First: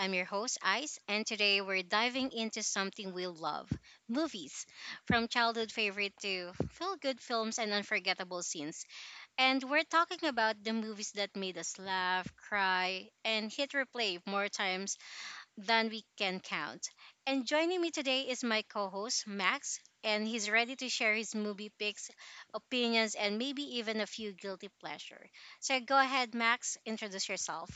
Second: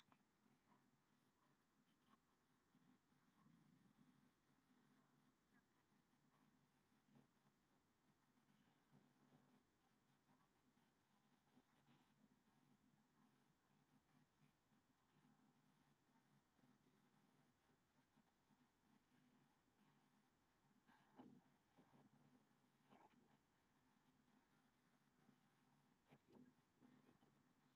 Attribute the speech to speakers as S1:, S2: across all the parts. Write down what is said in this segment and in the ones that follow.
S1: I'm your host, Ice, and today we're diving into something we love, movies. From childhood favorite to feel good films and unforgettable scenes. And we're talking about the movies that made us laugh, cry, and hit replay more times than we can count. And joining me today is my co host, Max, and he's ready to share his movie picks, opinions, and maybe even a few guilty pleasure. So go ahead, Max, introduce yourself.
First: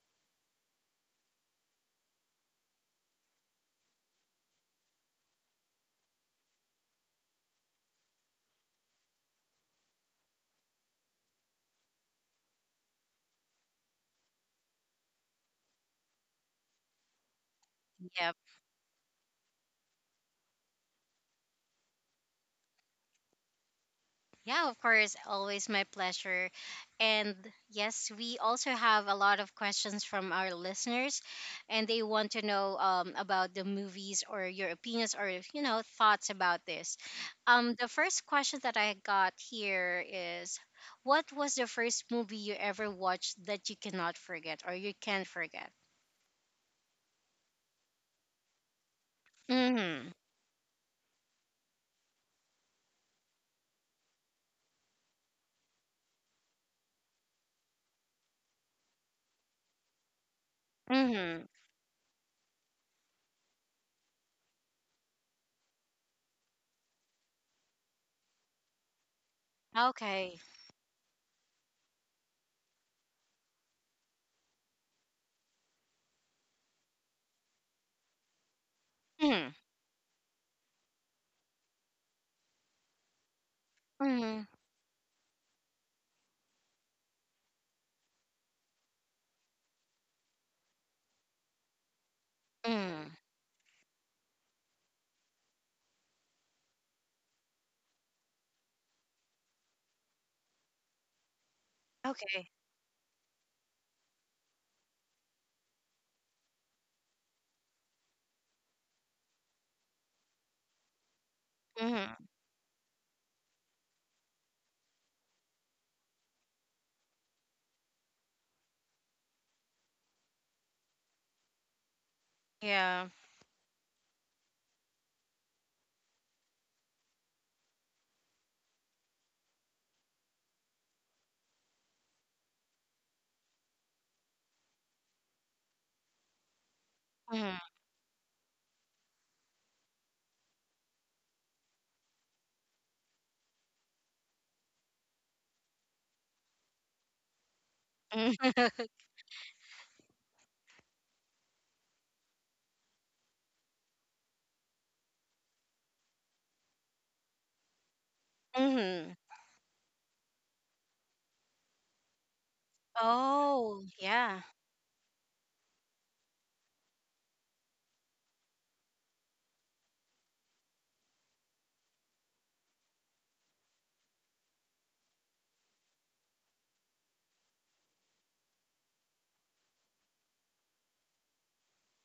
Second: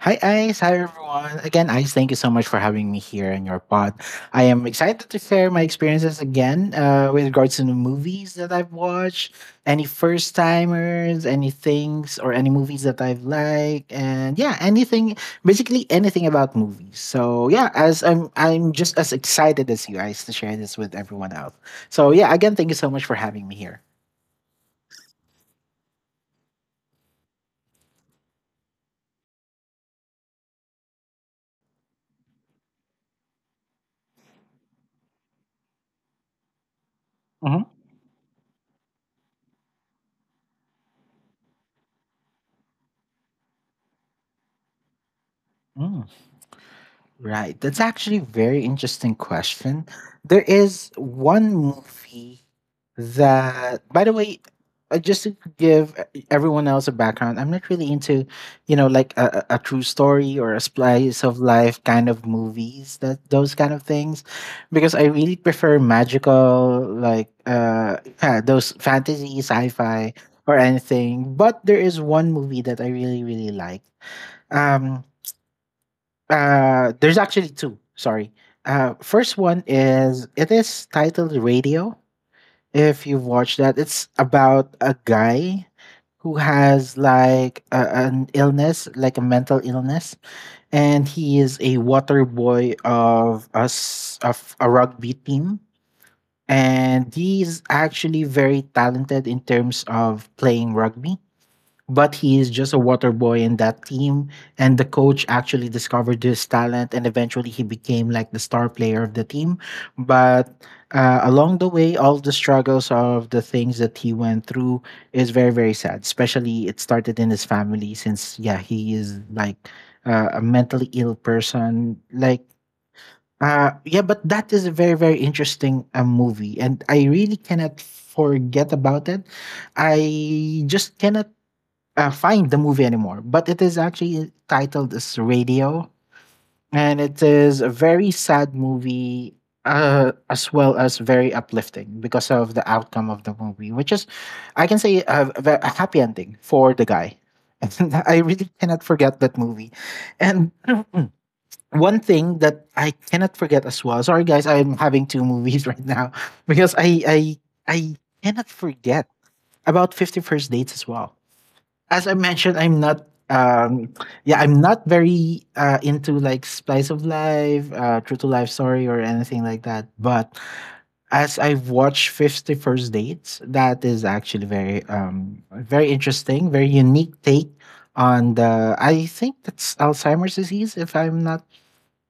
S2: Hi, Ice. Hi, everyone. Again, Ice, thank you so much for having me here in your pod. I am excited to share my experiences again, with regards to the movies that I've watched, any first timers, any things, or any movies that I've liked, and yeah, anything, basically anything about movies. So yeah, as I'm,
S1: Yeah.
S2: I'm just as excited as you guys to share this with everyone else. So yeah, again, thank you so much for having me here.
S1: Yeah, of course. Always my pleasure. And yes, we also have a lot of questions from our listeners, and they want to know about the movies or your opinions or, you know, thoughts about this.
S2: Mhm.
S1: The first question that I got here is, what was the first movie you ever watched that you cannot forget or you can't forget?
S2: Mm. Right. That's actually a very interesting question.
S1: Mm
S2: There is one movie that, by the way, just to give everyone else a background, I'm not really into, you know, like a true story or a
S1: hmm.
S2: slice of
S1: Mm
S2: life kind of movies, that those kind of things, because I really prefer magical, like yeah, those fantasy,
S1: hmm.
S2: sci-fi,
S1: Okay.
S2: or anything. But there is one movie that I really, really like. Um, there's actually two. Sorry. First
S1: Mm
S2: one is it is titled Radio. If you've watched that, it's
S1: hmm. Mm hmm.
S2: about a guy who has like an illness, like a mental illness, and he is a water
S1: Mm
S2: boy
S1: hmm.
S2: of a rugby team, and he's actually very talented in terms of playing rugby but he is
S1: Okay.
S2: just a water boy in that team. And the coach actually discovered his talent, and eventually he became like the star player of the team. But along the
S1: Mm
S2: way, all
S1: hmm.
S2: the struggles of the things that he went through is very, very sad. Especially it started in his family, since yeah, he is like a mentally ill person. Like
S1: Yeah.
S2: yeah, but that is a very, very interesting movie, and I really cannot forget about it. I just cannot find the movie anymore, but it is actually titled as Radio, and it is a
S1: Mm
S2: very sad movie as well as very uplifting because of the outcome of the movie, which is, I can say, a happy ending for the guy. And I really
S1: hmm.
S2: cannot forget that movie. And one thing that I cannot forget as well. Sorry, guys, I'm having two movies right now because I cannot
S1: Mm
S2: forget
S1: hmm.
S2: about Fifty First Dates as well. As I mentioned, I'm not
S1: Oh,
S2: yeah,
S1: yeah.
S2: I'm not very into like splice of life, true to life story or anything like that. But as I've watched Fifty First Dates, that is actually very interesting, very unique take on the I think that's Alzheimer's disease if I'm not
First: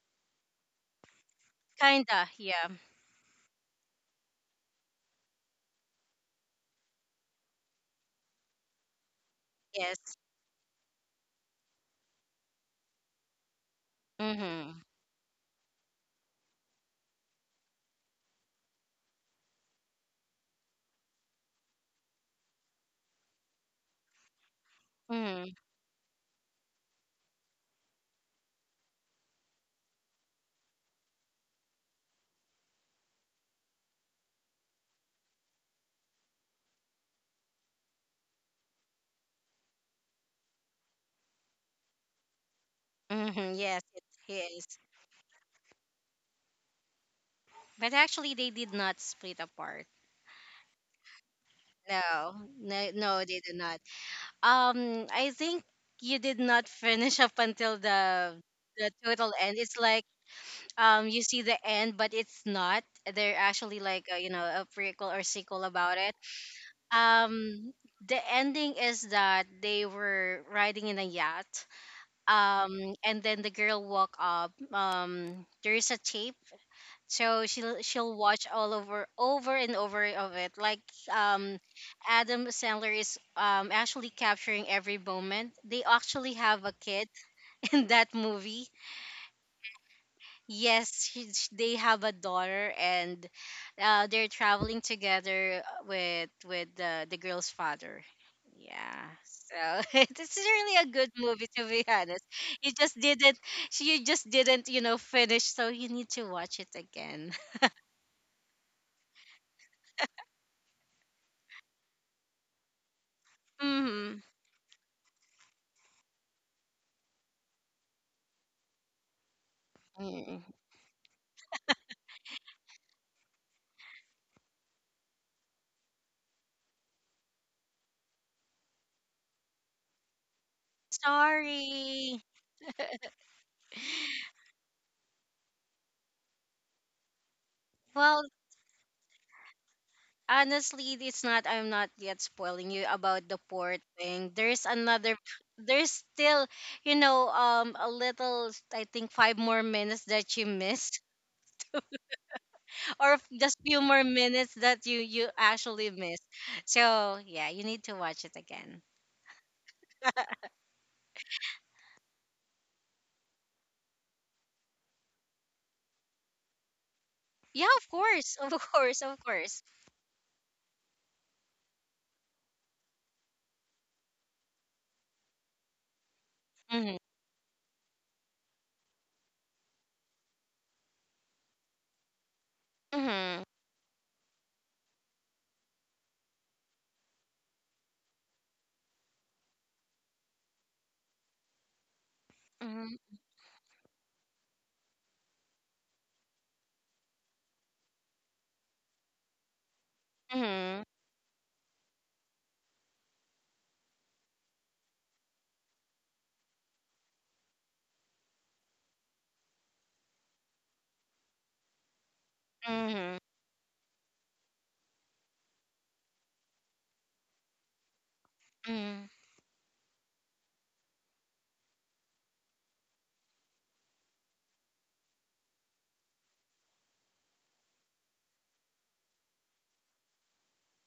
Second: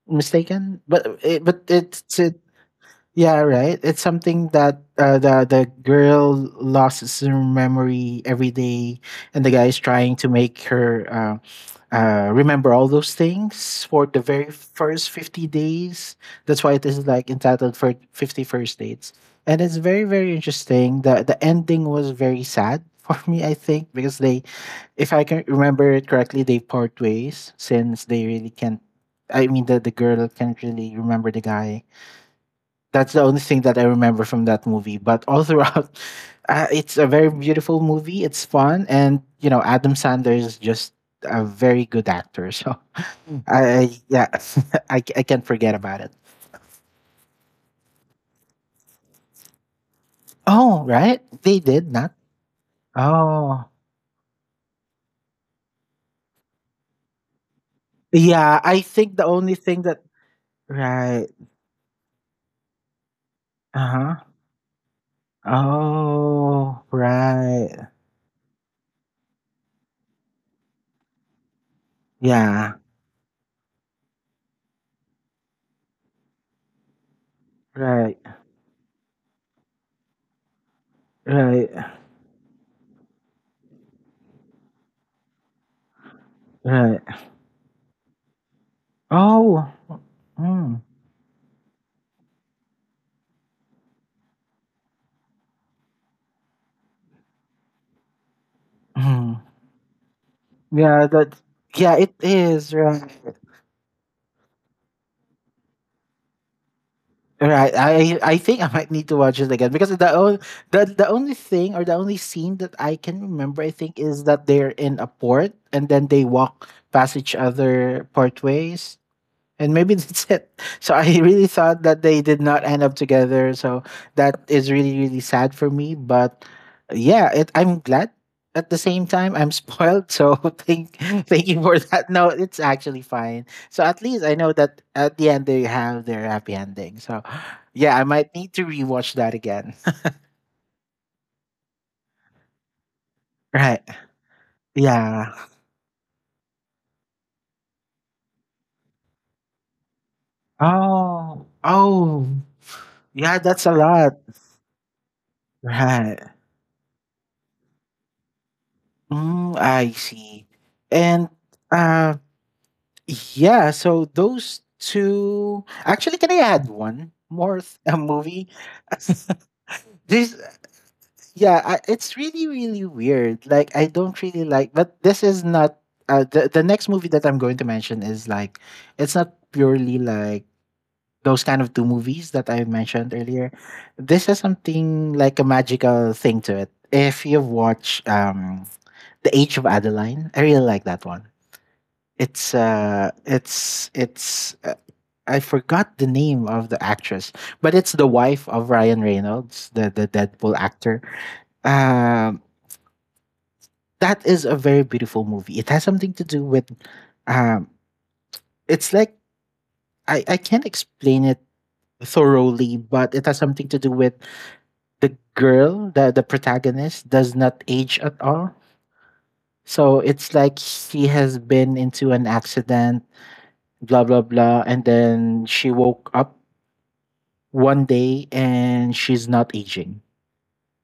S2: mistaken. But it's
S1: Kinda,
S2: a
S1: yeah.
S2: yeah, right. It's something that the girl loses her memory every day, and the guy is
S1: Yes.
S2: trying to make her remember all those things for the very
S1: Mm-hmm.
S2: first 50 days. That's why it is like entitled for fifty first dates, and it's very very interesting. The ending was very sad for me, I think, because they, if I can
S1: Mm-hmm.
S2: remember it correctly, they part ways since they really can't. I mean, the girl can't really remember the guy. That's the only thing that I remember from that movie. But all throughout, it's a very beautiful movie. It's fun, and you know, Adam Sandler is just a very good actor. So Mm.
S1: Mm-hmm. Yes, it is.
S2: I can't forget about it.
S1: But actually they did not split apart.
S2: Oh right, they did not.
S1: No. No, no, they did
S2: Oh
S1: not. I think you did not finish up until
S2: yeah, I
S1: the
S2: think the
S1: total
S2: only
S1: end. It's
S2: thing that
S1: like, um, you
S2: right.
S1: see the end but it's not. They're actually like
S2: Uh
S1: a, you know, a prequel or
S2: huh.
S1: sequel about it.
S2: Oh
S1: Um,
S2: right.
S1: the ending is that they were riding in a yacht,
S2: Yeah.
S1: um, and then the girl walk up, um, there is a tape, so she'll she'll
S2: Right.
S1: watch all over over and over of it, like, um,
S2: Right.
S1: Adam Sandler is, um, actually capturing every moment. They actually have a
S2: Right.
S1: kid in that movie.
S2: Oh. Mm.
S1: Yes, they have a daughter, and they're traveling together with the girl's father. Yeah,
S2: Mm.
S1: so it's really a
S2: Yeah,
S1: good
S2: that
S1: movie, to be
S2: yeah, it
S1: honest. You
S2: is
S1: just
S2: right.
S1: didn't, you just didn't, you know, finish. So you need to watch it again.
S2: Right. I think I might need to watch it again because the only thing or the only scene that I can remember I think
S1: Hmm.
S2: is that they're in a port and then they walk past each other portways and maybe that's it. So I really thought that they did not end up together. So that is really really sad for me. But yeah, it, I'm glad. At the same time, I'm spoiled. So thank thank you for that.
S1: Sorry.
S2: No, it's actually fine. So at least I know that at the end they have their happy ending. So yeah, I
S1: Well,
S2: might need to rewatch that again.
S1: honestly it's not. I'm not yet spoiling you about the port
S2: Right.
S1: thing. There's another,
S2: Yeah.
S1: there's still, you know, um, a little, I think, five more minutes that you missed,
S2: Oh. Oh.
S1: or
S2: Yeah,
S1: just
S2: that's a
S1: few more
S2: lot.
S1: minutes that you actually
S2: Right.
S1: missed. So yeah, you need to watch it again.
S2: Mm, I see. And uh yeah, so those two actually, can I add one more
S1: Yeah, of
S2: a
S1: course.
S2: movie?
S1: Of course, of course.
S2: This yeah, I, it's really really weird. Like I don't really like, but this is not the next
S1: Hmm.
S2: movie that I'm going to mention is like it's not purely like those kind of two movies that I mentioned
S1: Hmm.
S2: earlier. This has something like a magical thing to it. If you watch The Age of Adeline, I really like that one.
S1: Hmm.
S2: It's I forgot the name of the actress, but it's the wife of Ryan Reynolds, the Deadpool
S1: Hmm.
S2: actor. Um, that is a very beautiful movie. It has something to do with, um, it's like I can't explain it thoroughly, but
S1: Hmm.
S2: it has something to do with the girl, the protagonist does not age at all.
S1: Hmm.
S2: So it's like she has been into an accident, blah blah blah, and then she woke up one day and she's not aging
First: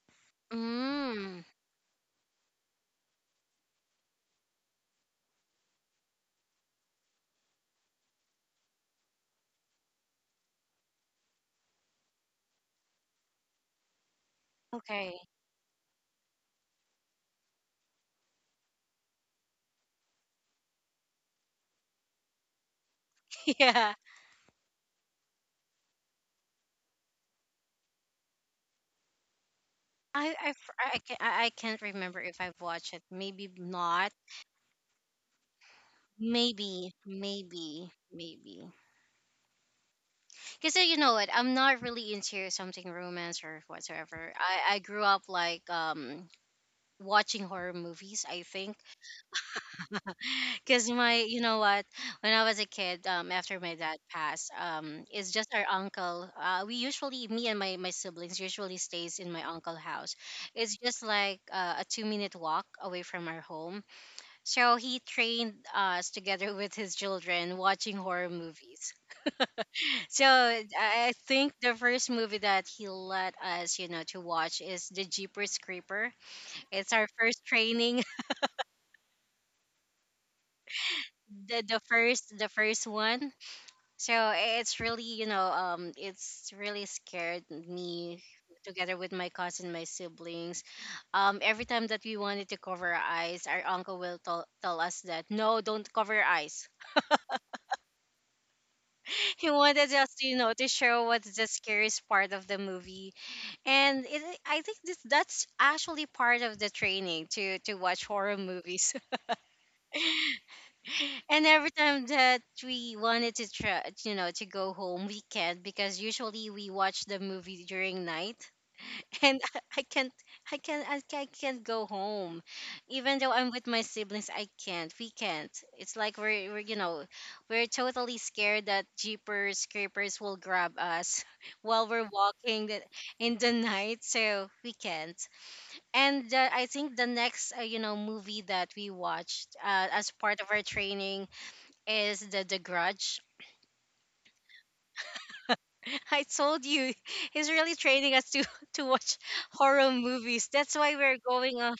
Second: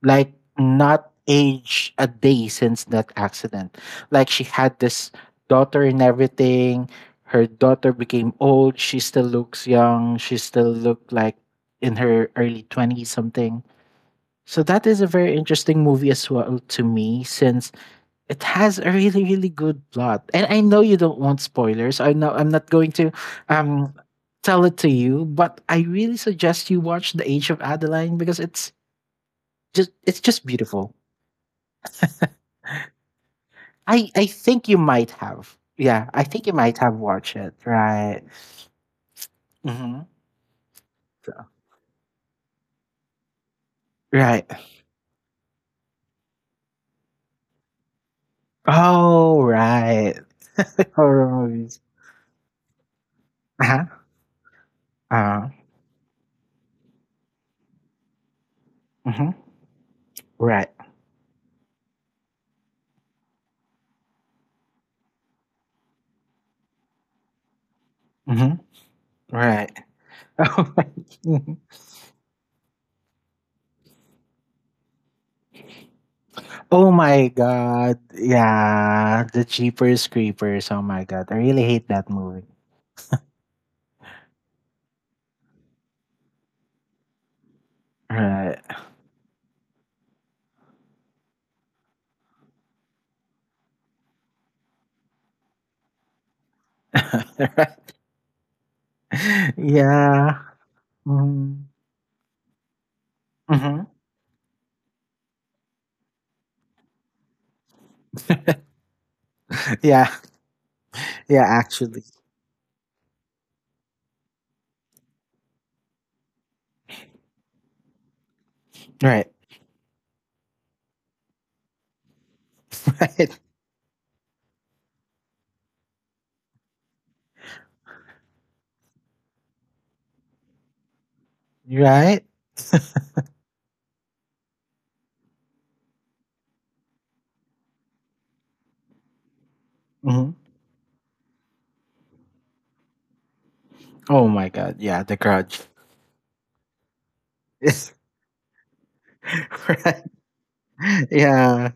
S2: like not
S1: Mm.
S2: age a day since that accident. Like she had this daughter and everything. Her daughter became old. She still looks young. She still looked like in her early 20s something. So that is a
S1: Okay.
S2: very interesting movie as well to me since it has a really really good plot. And I know you don't want spoilers. I know I'm not going to um
S1: Yeah.
S2: tell it to you, but I really suggest you watch The Age of Adeline because it's
S1: I
S2: just
S1: I f-
S2: beautiful.
S1: I can I can't remember if I've watched it. Maybe not.
S2: I think you might have. Yeah, I think you might
S1: Maybe,
S2: have watched it.
S1: maybe,
S2: Right.
S1: maybe.
S2: Hmm.
S1: Because you know what, I'm not really into something romance or whatsoever.
S2: Right.
S1: I grew up like, um, watching horror movies. I think
S2: Oh, right.
S1: because my,
S2: Horror
S1: you know
S2: movies.
S1: what, when I was a kid, um, after
S2: Uh
S1: my
S2: huh.
S1: dad passed, um, it's
S2: Uh
S1: just our uncle. We usually, me and my siblings, usually stays in
S2: huh.
S1: my uncle house.
S2: Right.
S1: It's just like a 2 minute walk away from our home. So he trained us together with his children watching horror
S2: Hmm.
S1: movies.
S2: Right.
S1: So I think the first movie that he let us, you know, to watch is the Jeepers Creeper. It's
S2: Oh
S1: our
S2: my
S1: first
S2: god.
S1: training,
S2: Yeah. The Jeepers Creepers. Oh my god. I really
S1: the
S2: hate that
S1: first, the
S2: movie.
S1: first one. So it's really, you know, it's really scared me
S2: Right.
S1: together with my cousin, my siblings. Every time that we wanted to cover our eyes, our uncle will tell us that no, don't cover your eyes. He wanted us to, you
S2: Yeah.
S1: know, to show what's the
S2: Mm-hmm.
S1: scariest part of the movie,
S2: Mm-hmm.
S1: and it, I think this, that's actually part of the training to watch horror movies.
S2: Yeah.
S1: And
S2: Yeah,
S1: every
S2: actually.
S1: time that we wanted to try, you know, to go home, we can't, because usually we watch the movie during night,
S2: Right.
S1: and I can't I can't go home. Even though I'm with my siblings, I can't. We can't. It's like we're you know, we're totally scared that jeepers creepers will grab us while we're
S2: Right.
S1: walking in the night, so we can't. And I think the next, you know, movie that we watched, as
S2: Right.
S1: part of our training is The Grudge.
S2: Oh my god, yeah, The Grudge.
S1: I told you, he's really
S2: Yes.
S1: training us to to watch horror
S2: Right.
S1: movies. That's why we're going
S2: Yeah.
S1: on,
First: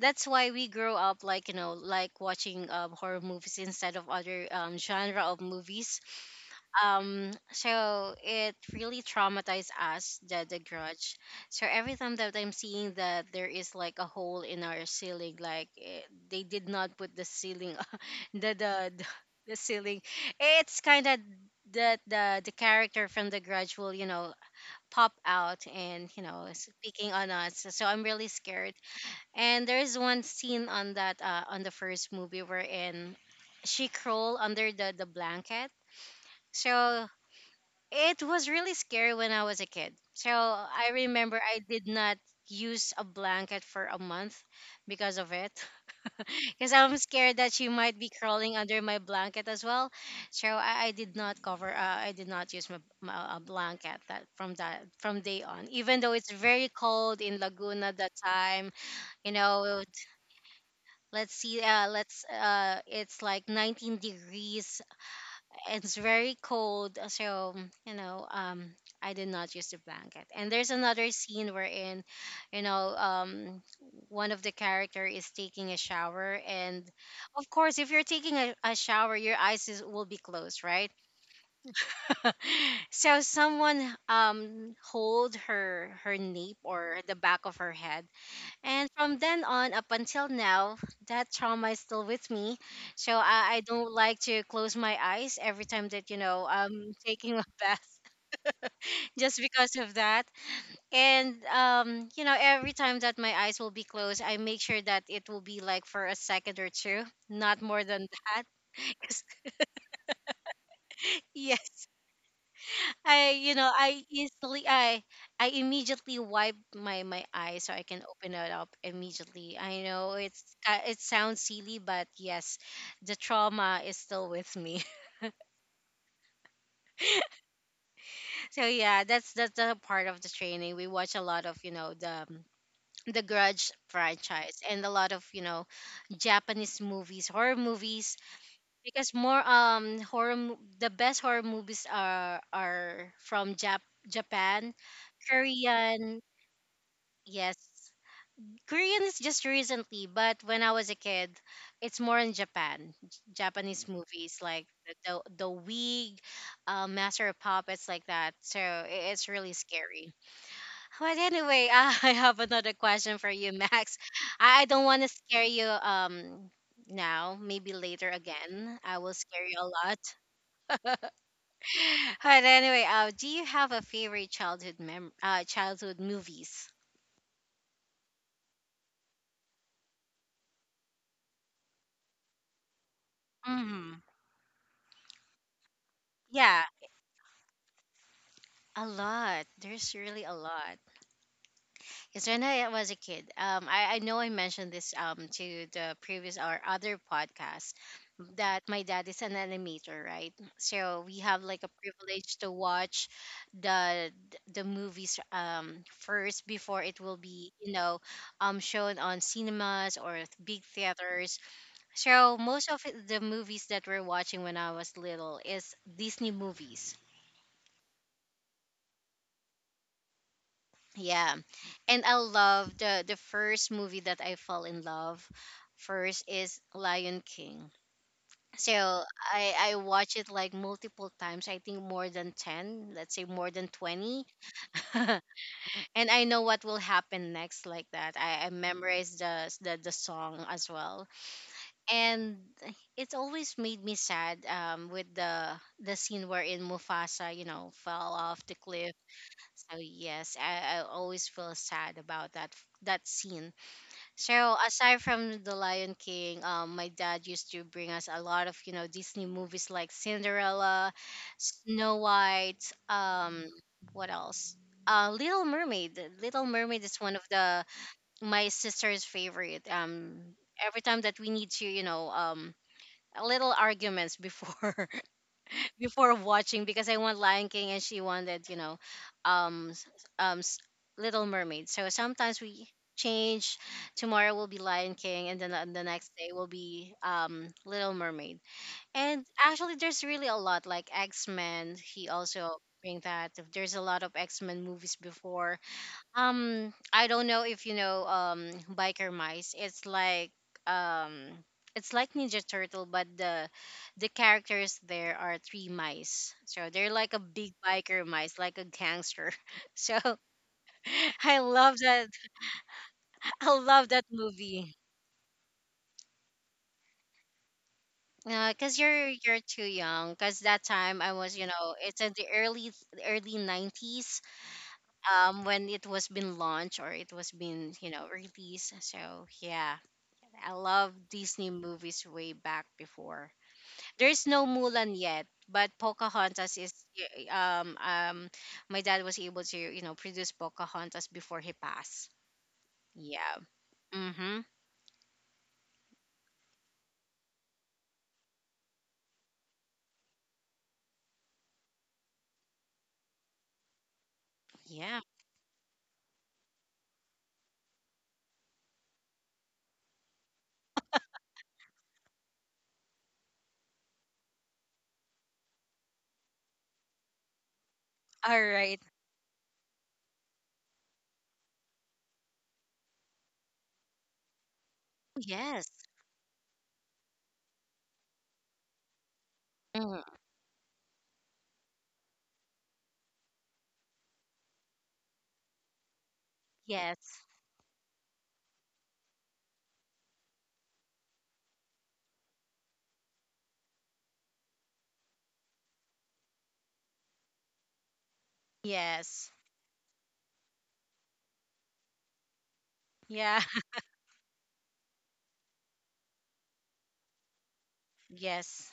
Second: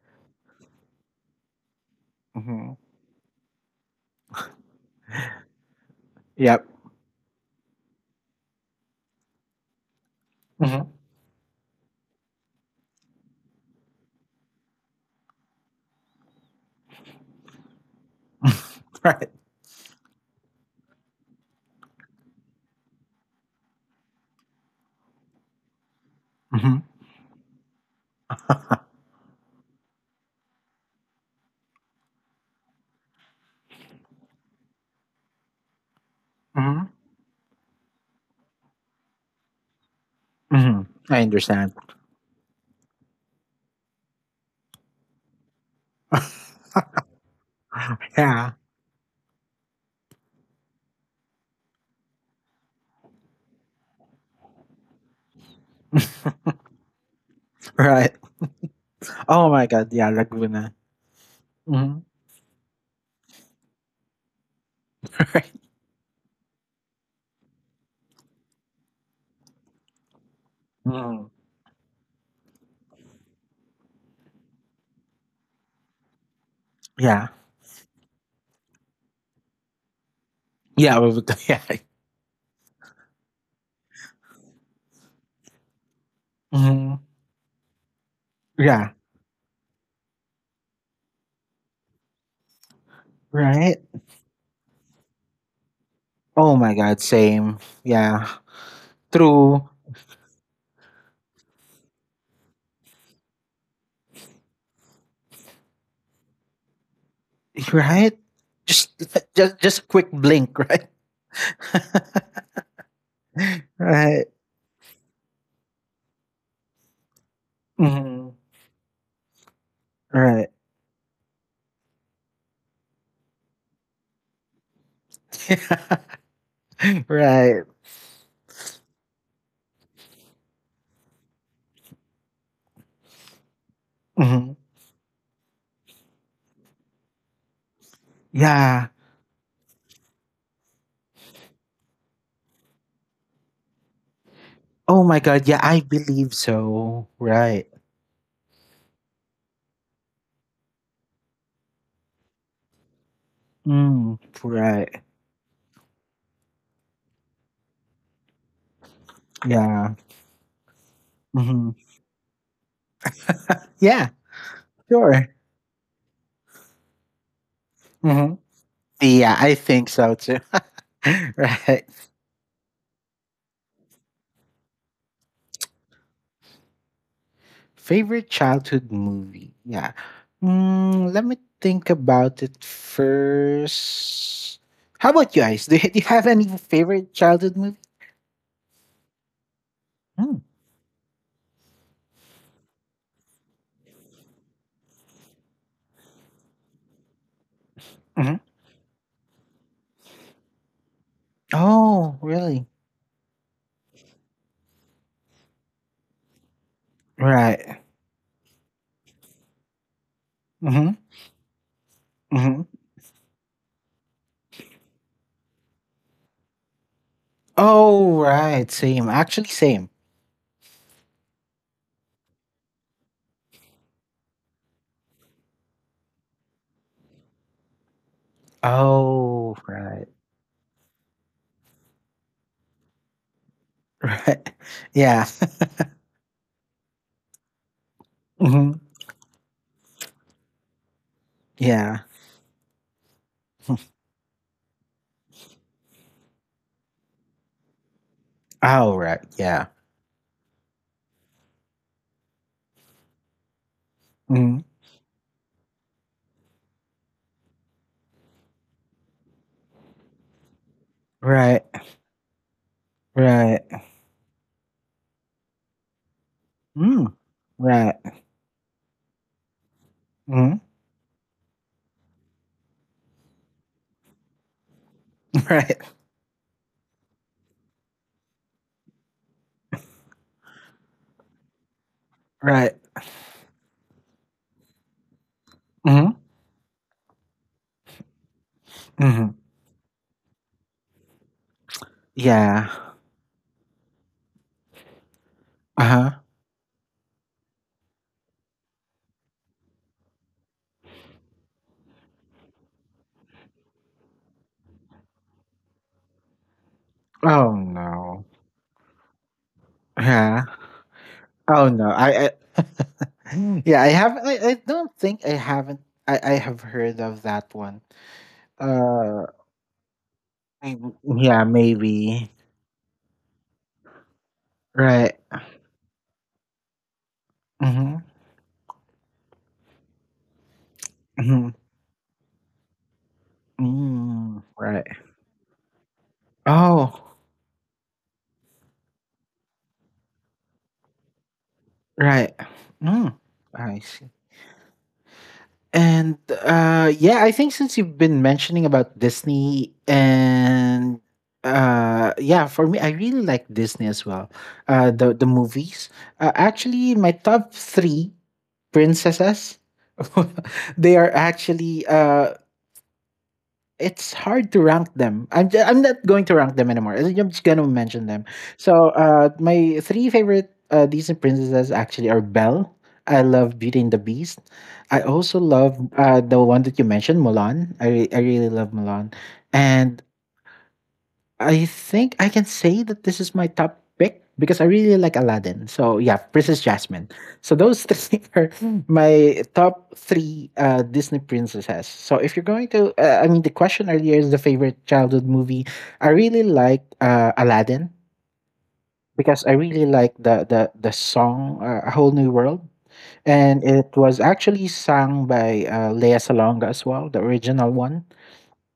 S1: that's why we grow up like, you know, like watching,
S2: Hmm.
S1: horror movies instead of other, genre of movies.
S2: Yep.
S1: Um, so it really traumatized us, the
S2: Hmm.
S1: grudge. So every time that I'm seeing that there is like a hole in our ceiling, like, eh, they did not put the ceiling, the the the
S2: Right.
S1: the ceiling, it's kind of that the character from the grudge will, you know, pop out and, you know,
S2: Hmm.
S1: speaking on us, so I'm really scared. And there's one scene on that, on the first movie wherein she crawled under the blanket.
S2: Hmm.
S1: So it was really scary when I was a kid. So
S2: Hmm.
S1: I
S2: I
S1: remember I
S2: understand.
S1: did not use a blanket for a month because of it. Because I'm scared that she might be
S2: Yeah.
S1: crawling under my blanket as well. So I did not cover. I did not use my a blanket that from day on. Even though it's very cold in Laguna that
S2: Right.
S1: time, you
S2: Oh my
S1: know,
S2: god, yeah, Laguna.
S1: let's see,
S2: Hmm.
S1: let's, it's like 19 degrees,
S2: Right.
S1: it's very cold, so, mm, you know, um, I did not use the blanket. And there's another
S2: Mhm.
S1: scene wherein, you know, um, one of the character is taking a shower, and
S2: Yeah.
S1: of course, if you're taking a shower, your eyes will be closed, right?
S2: Yeah, we would, yeah.
S1: So someone, um, hold her nape or
S2: Hmm.
S1: the back of her head, and
S2: Yeah.
S1: from then on up until now, that trauma is still with me. So I
S2: Right.
S1: don't like to close my eyes every time that, you know,
S2: Oh my
S1: I'm
S2: god,
S1: taking a
S2: same.
S1: bath,
S2: Yeah.
S1: just
S2: True.
S1: because of that. And, you know, every time that my eyes will be closed, I make sure that it will be like for a second or two, not more than
S2: Right?
S1: that.
S2: Just
S1: 'Cause—
S2: just a quick blink, right?
S1: yes. I, you know, I
S2: Right.
S1: easily, I immediately wipe my my eyes so I can
S2: Hmm.
S1: open it up immediately. I know it's,
S2: Right.
S1: it sounds silly, but yes, the trauma is still with me.
S2: Right.
S1: So yeah, that's the part of the training. We watch a lot of, you know, the Grudge
S2: Mhm.
S1: franchise and a lot of, you know, Japanese movies, horror movies,
S2: Yeah.
S1: because more, um, horror, the best horror movies are from Japan,
S2: Oh my God. Yeah, I
S1: Korean.
S2: believe so.
S1: Yes.
S2: Right.
S1: Korean is just recently, but when I was a kid, it's more in Japan. Japanese
S2: Mm,
S1: movies like the
S2: right.
S1: the Wig, Master of Puppets, like that. So it's really
S2: Yeah.
S1: scary. But
S2: Hmm.
S1: anyway, I have another question for you, Max.
S2: Yeah.
S1: I don't want to
S2: Sure.
S1: scare you, um, now. Maybe later
S2: Hmm.
S1: again, I will
S2: Yeah,
S1: scare
S2: I
S1: you a
S2: think
S1: lot.
S2: so too. Right.
S1: But anyway, do you have a favorite childhood mem childhood movies?
S2: Favorite childhood movie? Yeah. Mm, let me think about it
S1: Hmm.
S2: first. How about you guys? Do you have any
S1: Yeah.
S2: favorite childhood movie?
S1: A lot. There's really a
S2: Mm.
S1: lot. Because when I was a kid, I know I mentioned this, um, to the previous or other podcast,
S2: Hmm.
S1: that my dad is an animator, right? So we have like a
S2: Oh,
S1: privilege to
S2: really?
S1: watch the the movies, um, first before it will be, you
S2: Right.
S1: know, um, shown on cinemas or big
S2: Mm-hmm.
S1: theaters. So
S2: Mm-hmm.
S1: most of the movies that we're watching when I was little is Disney movies.
S2: Oh, right, same. Actually, same.
S1: Yeah. And I love the first movie that I fell in love first is Lion King. So
S2: Oh,
S1: I
S2: right,
S1: watch it like multiple times. I think more than 10, let's say more than 20.
S2: right. Yeah.
S1: And I know what will happen next, like that. I
S2: Mhm.
S1: memorized the song as well.
S2: Yeah.
S1: And it always made me sad, um, with the scene wherein Mufasa, you know, fell off the cliff.
S2: Oh, right, yeah.
S1: So yes, I always feel sad about that that scene. So
S2: Mhm.
S1: aside from The Lion King, my dad used to bring us a lot of, you know, Disney movies like Cinderella,
S2: Right,
S1: Snow White, um,
S2: right.
S1: what else? Little Mermaid. Little Mermaid is
S2: Mm,
S1: one of the
S2: right.
S1: my sister's favorite.
S2: Mhm.
S1: Every time that we need to, you know, a little arguments before,
S2: Right,
S1: before watching, because I want Lion King and she wanted, you know, um, s- um, s- Little Mermaid. So sometimes we
S2: right.
S1: change. Tomorrow will be Lion King, and then the
S2: Mhm,
S1: next day will be, Little Mermaid. And
S2: mhm.
S1: actually, there's really a lot, like X Men. He also
S2: Yeah.
S1: bring that. There's a lot of X Men movies before,
S2: Uh-huh.
S1: I don't know if you know, um, biker mice. It's like, um, it's like Ninja Turtle, but the characters there are three mice. So they're like a
S2: Oh,
S1: big biker
S2: no.
S1: mice, like a gangster. So
S2: Yeah.
S1: I
S2: Oh,
S1: love
S2: no.
S1: that.
S2: I
S1: I
S2: Yeah, I
S1: love that
S2: haven't I I
S1: movie.
S2: don't think I haven't I have heard of that one.
S1: Cause you're
S2: Uh,
S1: you're too young. Cause that
S2: I
S1: time I was,
S2: yeah,
S1: you know, it's in
S2: maybe.
S1: the early early nineties.
S2: Right.
S1: When it was been launched or it was been, you
S2: Mhm,
S1: know, released. So yeah. I love
S2: mhm.
S1: Disney movies way back before. There's
S2: Mm,
S1: no
S2: right.
S1: Mulan yet, but Pocahontas is
S2: Oh,
S1: my dad was able to, you know, produce Pocahontas before he passed.
S2: right. Mm,
S1: Yeah.
S2: I see.
S1: Mhm.
S2: And, yeah, I think since you've been mentioning about Disney and, yeah, for me, I really like Disney as well.
S1: Yeah.
S2: The movies. Actually, my top three princesses, they are actually it's hard to rank them. I'm not going to rank them anymore. I'm just gonna mention them.
S1: All right.
S2: So my three favorite, Disney princesses actually are Belle. I love Beauty and the Beast. I also
S1: Yes.
S2: love, the one that you mentioned, Mulan. I really love Mulan, and
S1: Mm.
S2: I think I can say that this is my top pick because I really like Aladdin. So yeah, Princess Jasmine.
S1: Yes.
S2: So those three are my top three, Disney princesses. So if you're going to, I mean, the question earlier is the favorite childhood movie. I really like, Aladdin
S1: Yes.
S2: because I really like the song, A Whole New World,
S1: Yeah.
S2: and it was actually sung by, Lea Salonga as well, the original one,
S1: Yes.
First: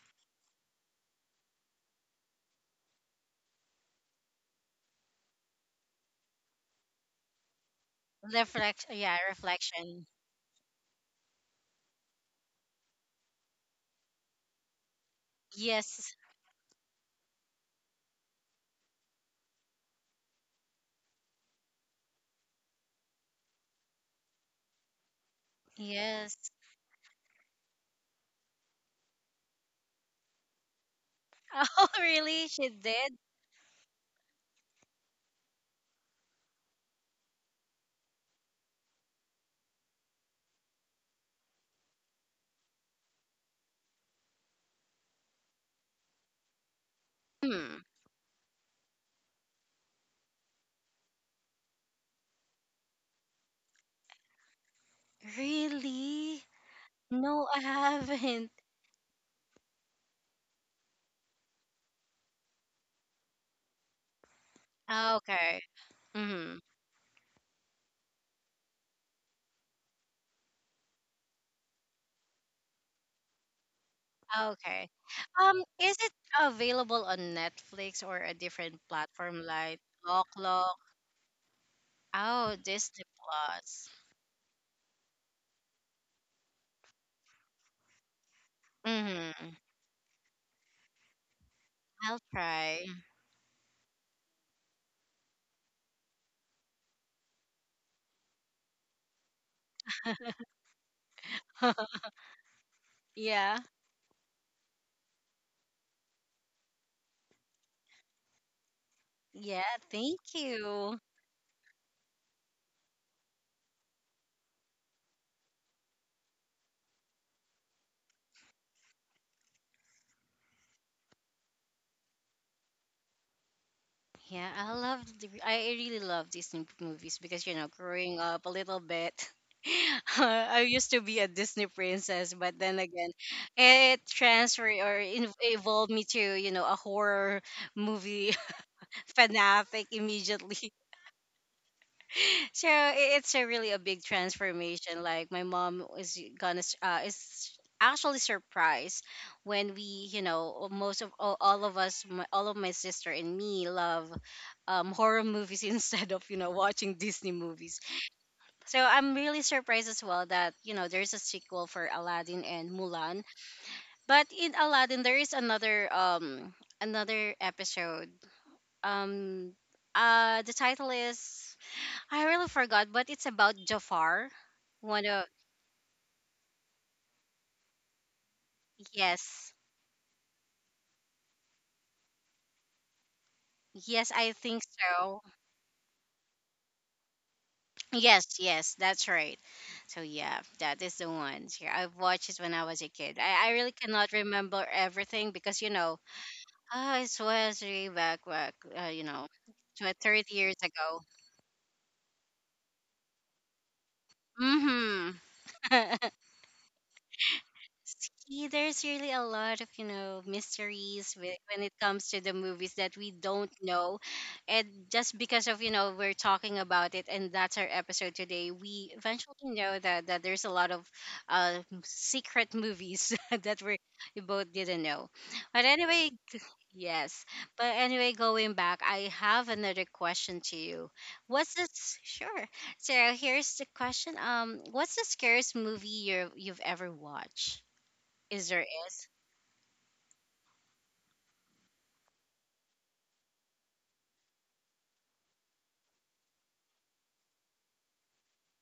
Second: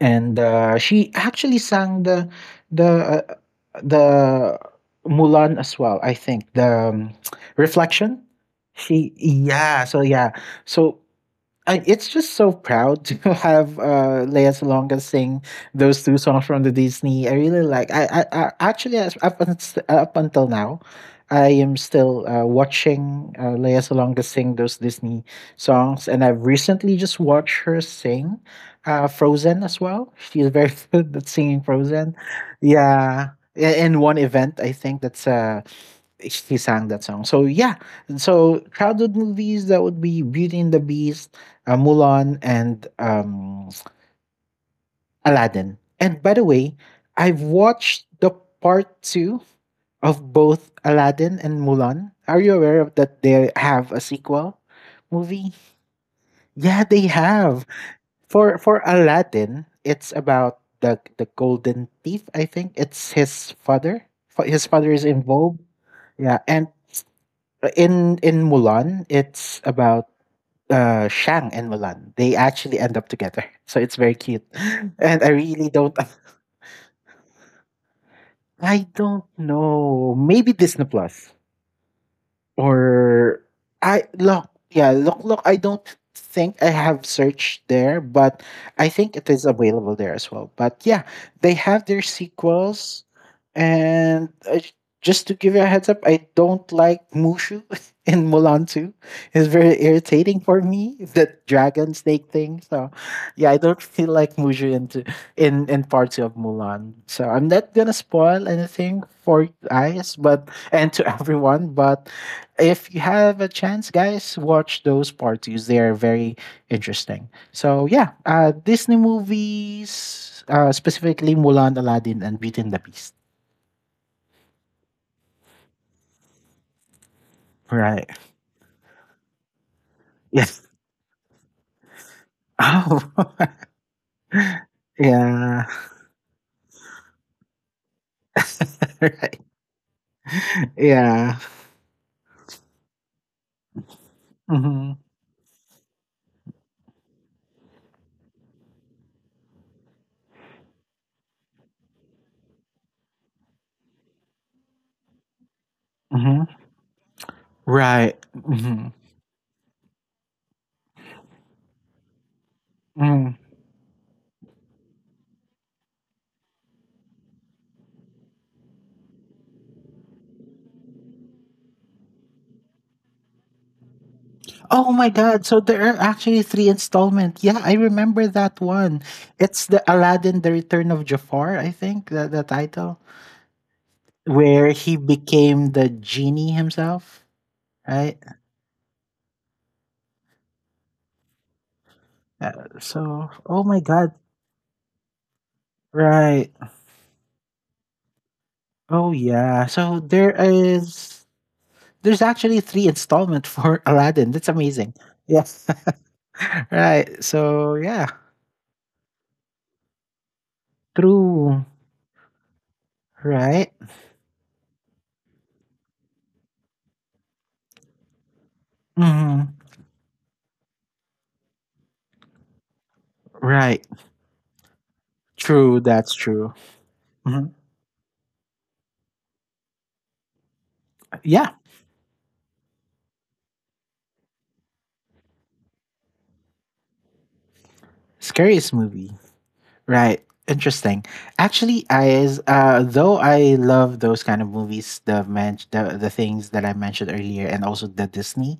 S2: and she actually sang the uh, the Mulan as well. I think the, Reflection.
S1: Reflection.
S2: She
S1: Yeah,
S2: yeah. So
S1: reflection.
S2: yeah. So I, it's just so proud to have, Lea Salonga sing those
S1: Yes.
S2: two songs from the Disney. I really like. I actually up until now, I am still, watching, Lea Salonga sing those Disney songs, and I've
S1: Yes.
S2: recently just watched her sing, Frozen as well. She's very good at singing
S1: Oh,
S2: Frozen.
S1: really? She did?
S2: Yeah, in one event, I think that's she sang that song. So yeah, so crowded movies that would be Beauty and the Beast, Mulan, and Aladdin. And by the way, I've
S1: Hmm.
S2: watched the part two of both Aladdin and Mulan. Are you aware of that? They have a sequel movie.
S1: Really?
S2: Yeah, they
S1: No, I
S2: have.
S1: haven't.
S2: For Aladdin, it's about the golden thief. I think it's his father. His father is
S1: Ah,
S2: involved.
S1: okay.
S2: Yeah,
S1: Mm-hmm.
S2: and in Mulan, it's about Shang and Mulan. They actually end up together. So it's very cute.
S1: Okay.
S2: And I
S1: Um,
S2: really
S1: is it available on Netflix or a different
S2: don't
S1: platform like
S2: know. Maybe
S1: Locklog?
S2: Disney Plus.
S1: Oh, Disney
S2: Or
S1: Plus.
S2: I look, yeah, look, look. I don't think I have searched there, but I think it is
S1: Mm-hmm.
S2: available there as well. But yeah, they have their
S1: I'll try.
S2: sequels, and just to give you a heads up, I don't like Mushu in Mulan 2. It's very irritating for me, that dragon snake thing. So yeah, I
S1: Yeah.
S2: don't feel like Mushu into in part two of Mulan. So I'm not gonna spoil anything for you
S1: Yeah,
S2: guys,
S1: thank
S2: but and
S1: you.
S2: to everyone. But if you have a chance, guys, watch those parties. They are very interesting. So yeah, Disney movies, specifically Mulan, Aladdin, and Beauty and the Beast.
S1: Yeah, I love I really love Disney movies because, you know,
S2: Right.
S1: growing up a little bit, I
S2: Yes.
S1: used to be a Disney princess, but then again,
S2: Oh.
S1: it transferred or
S2: Yeah.
S1: evolved me to, you know, a horror movie
S2: Right.
S1: fanatic immediately.
S2: Yeah.
S1: So it's a really a big
S2: hmm
S1: transformation. Like my mom is gonna is actually surprised when we, you know, most of all of us, all of my sister and me love horror movies instead of, you know,
S2: hmm
S1: watching Disney movies.
S2: Right.
S1: So I'm really surprised as well that, you know, there's a sequel for Aladdin and Mulan.
S2: Mm.
S1: But in Aladdin there is another episode. um the title is, I really forgot, but it's about Jafar.
S2: Oh
S1: One
S2: my
S1: of
S2: God! So there are actually three installments. Yeah, I remember that one.
S1: yes,
S2: It's the Aladdin, the Return of Jafar. I think the title.
S1: yes, I think
S2: Where he
S1: so.
S2: became the genie himself, right?
S1: Yes, yes, that's right. So yeah, that is the one. Here, I've watched it when
S2: Uh,
S1: I was a kid. I
S2: oh
S1: really
S2: my god,
S1: cannot remember everything because, you know,
S2: right?
S1: ah, it was way back, you
S2: Oh
S1: know,
S2: yeah.
S1: to
S2: So
S1: 30 years ago.
S2: there's actually three installment for Aladdin. That's amazing.
S1: Mm-hmm.
S2: Yes. Right. So yeah,
S1: See, there's really a lot of, you know, mysteries when
S2: true.
S1: it comes to the movies that we don't
S2: Right.
S1: know. And just because of, you know, we're talking about it and that's our episode today, we eventually
S2: hmm
S1: know that there's a lot of uh, secret movies that we
S2: Right.
S1: we both didn't know. But
S2: True.
S1: anyway,
S2: That's true.
S1: yes.
S2: hmm
S1: But anyway, going back, I have another question to you.
S2: Yeah.
S1: What's this? Sure. So here's the question. What's the scariest movie you've ever watched? Is there
S2: Scariest
S1: it?
S2: movie. Right. Interesting. Actually, I is though I love those kind of movies, the things that I mentioned earlier and also the Disney,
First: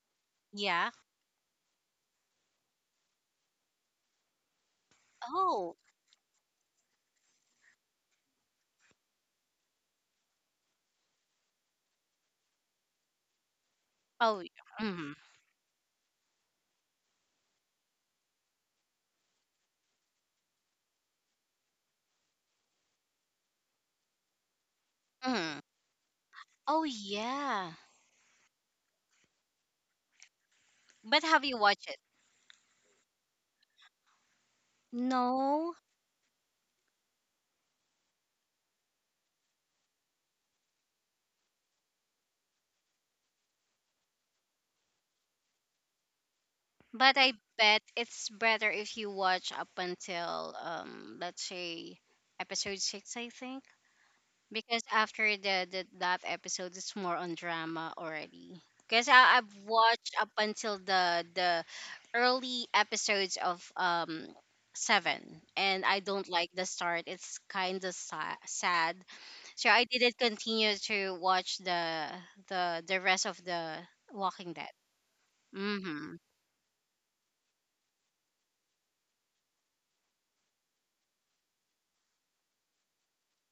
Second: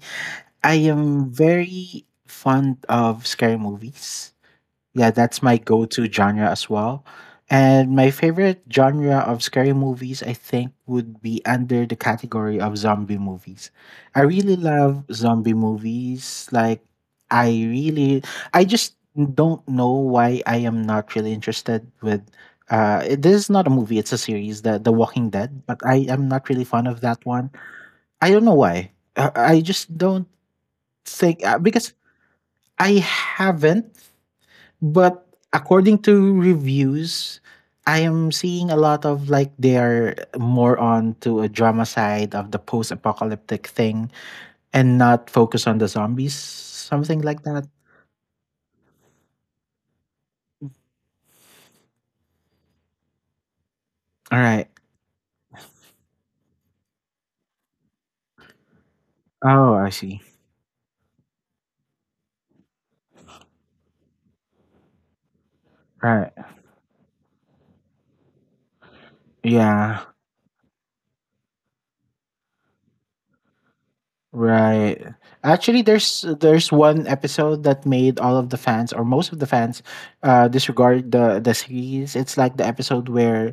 S2: I
S1: Yeah.
S2: am very fond of scary movies. Yeah, that's my
S1: Oh.
S2: go-to genre as well. And my favorite genre of scary movies, I think, would be under the category of zombie movies. I
S1: Oh.
S2: really love
S1: Mm-hmm.
S2: zombie movies. Like, I really, I just don't know why I am not really interested with. This is not a movie; it's a series, the Walking
S1: Hmm.
S2: Dead. But I am not really
S1: Oh
S2: fond of that one.
S1: yeah.
S2: I don't know why. I just don't
S1: But
S2: think
S1: have you watched
S2: because
S1: it?
S2: I haven't, but
S1: No.
S2: according to reviews, I am seeing a lot of, like, they are more on to a drama side of the post-apocalyptic thing and not focus on the zombies,
S1: But
S2: something
S1: I
S2: like that.
S1: bet it's better if you watch up until, let's say episode six, I think.
S2: All right.
S1: Because after the, that episode it's more on drama already. Because I've
S2: Oh, I
S1: watched
S2: see.
S1: up until the early episodes of seven, and I don't
S2: Right.
S1: like the start. It's sad. So I
S2: Yeah.
S1: didn't continue to watch the rest of the Walking Dead.
S2: Right. Actually,
S1: Mm-hmm.
S2: there's one episode that made all of the fans or most of the fans disregard the series. It's like the episode where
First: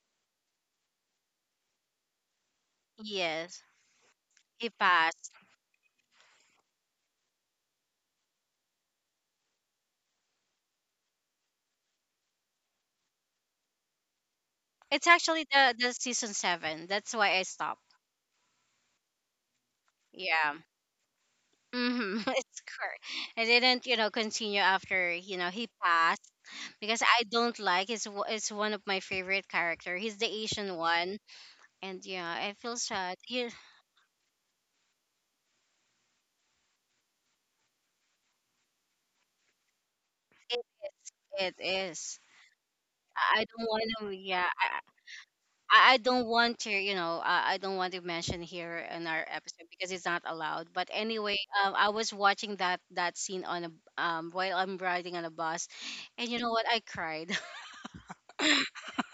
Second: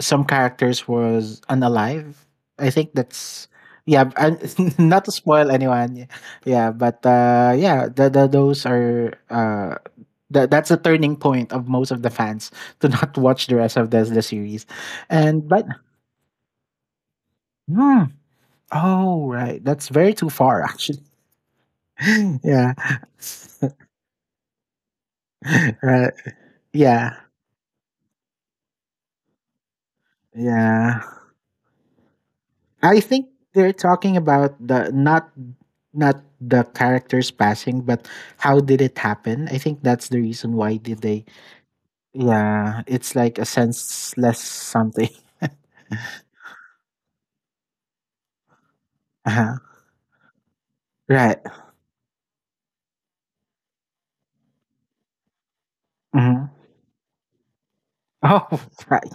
S2: some characters was unalive. I think that's
S1: Yes,
S2: yeah. And
S1: he
S2: not to
S1: passed.
S2: spoil anyone, yeah, but yeah, those are that that's a turning point of most of the fans to not watch the rest of the series,
S1: It's actually
S2: and but
S1: the season seven. That's why I stopped.
S2: hmm, oh right, that's very too
S1: Yeah.
S2: far actually.
S1: Mm-hmm. It's
S2: Yeah.
S1: correct. I didn't, you know, continue after, you know, he
S2: Right.
S1: passed because
S2: Yeah.
S1: I don't like. It's one of my favorite character. He's the Asian
S2: Yeah.
S1: one, and yeah, I feel
S2: I
S1: sad.
S2: think
S1: Yeah,
S2: they're talking about the not the characters passing, but how did it happen? I think that's the reason
S1: it
S2: why did
S1: is.
S2: they.
S1: It is.
S2: Yeah. It's like
S1: I
S2: a
S1: don't want to.
S2: senseless
S1: Yeah,
S2: something.
S1: I don't want to, you know, I don't want to mention here in our
S2: Uh-huh.
S1: episode because it's not allowed. But anyway,
S2: Right.
S1: I was watching that scene on a while I'm riding on a bus, and you
S2: hmm
S1: know what? I cried.
S2: Oh right.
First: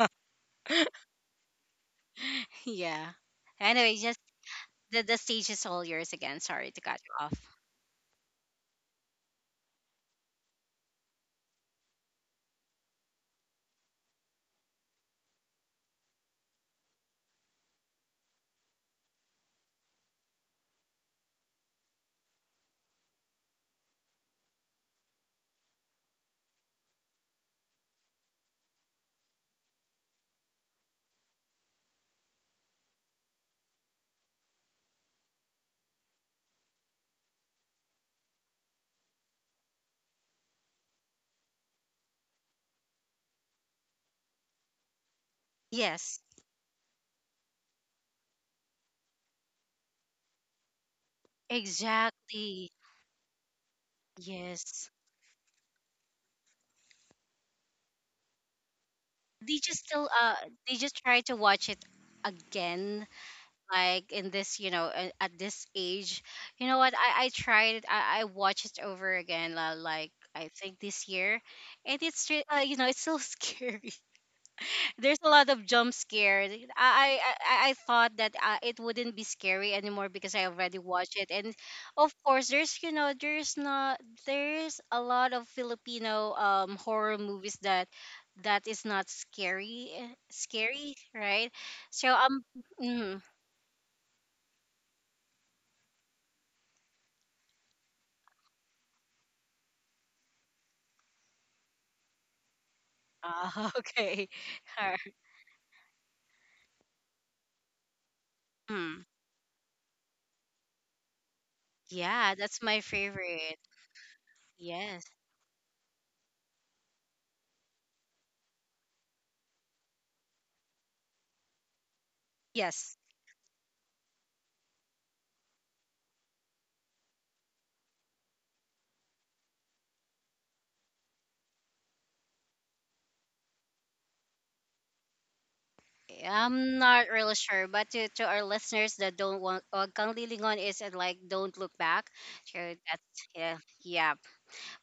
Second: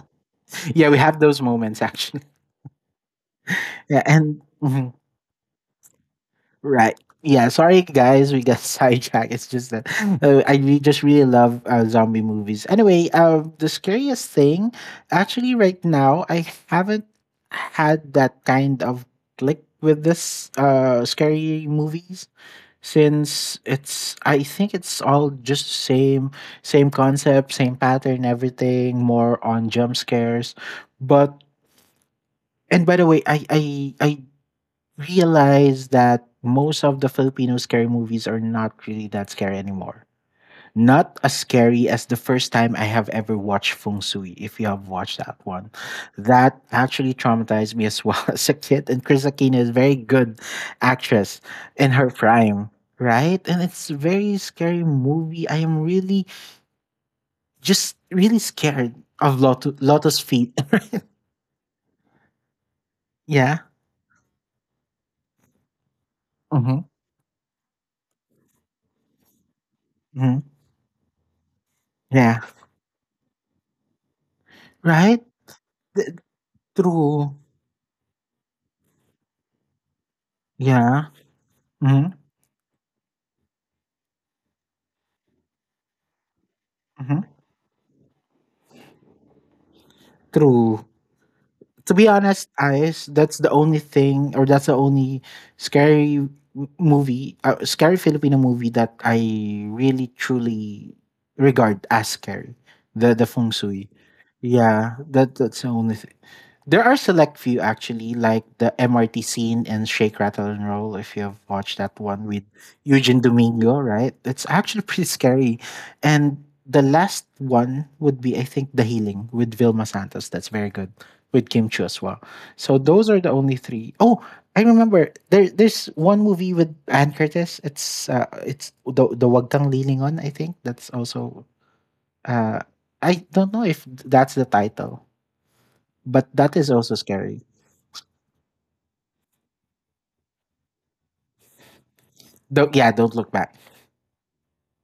S2: Yeah, we have those moments actually.
S1: Yeah. Anyway,
S2: Yeah,
S1: just
S2: and mhm.
S1: the stage is all yours again. Sorry to
S2: Right.
S1: cut you off.
S2: Yeah. Sorry, guys. We got sidetracked. It's just that just really love zombie movies. Anyway, the scariest thing, actually, right now, I haven't had that kind of click with this scary movies, since it's I think it's all just same same concept, same pattern, everything more on jump scares. But and by the way, I realize that most of the Filipino scary movies are not really that scary anymore. Not as scary as the first time I have ever watched Feng Sui, if you have watched that one.
S1: Yes,
S2: That actually traumatized me as well as a kid. And Chris Aquino is a very good actress in her
S1: exactly.
S2: prime, right? And it's a very scary
S1: Yes,
S2: movie. I am really, just really scared of
S1: they just still
S2: Lotus
S1: uh
S2: Feet.
S1: they just try to watch it again
S2: Yeah.
S1: like in this, you know, at this age, you know
S2: Mm-hmm.
S1: what, I tried it. I watched it over again like I
S2: hmm
S1: think this year, and
S2: Yeah.
S1: you know, it's so scary. There's
S2: Right?
S1: a lot of jump
S2: Th-
S1: scares. i i,
S2: True.
S1: I I thought that it wouldn't be scary anymore because I already
S2: Yeah.
S1: watched it. And of
S2: Mm-hmm.
S1: course there's, you know, there's not there's a lot of Filipino horror
S2: Mhm.
S1: movies that that is not scary,
S2: True.
S1: scary, right?
S2: To be
S1: So
S2: honest, Ice,
S1: mhm.
S2: that's the only thing, or that's the only scary movie, scary Filipino movie that I really truly regard as scary. The feng
S1: Ah,
S2: shui.
S1: okay.
S2: Yeah,
S1: Alright.
S2: that that's the only. There are select few actually, like the
S1: Mm.
S2: MRT scene and Shake Rattle and Roll. If you have watched that one
S1: Yeah,
S2: with
S1: that's my
S2: Eugene
S1: favorite.
S2: Domingo, right? It's actually
S1: Yes.
S2: pretty scary. And the last one would be, I think, The Healing with Vilma Santos. That's very good with Kim Chu as well. So
S1: Yes.
S2: those are the only three. Oh, I remember there. There's one movie with Ann Curtis. It's the Wag Kang Leaning On. I think that's also. Uh, I don't know if that's the title, but that is
S1: I'm
S2: also
S1: not really
S2: scary.
S1: sure, but to our listeners that don't want, Kang Lilingon is, like, don't look back. So
S2: Don't, yeah, don't
S1: that's
S2: look back.
S1: yeah, yeah.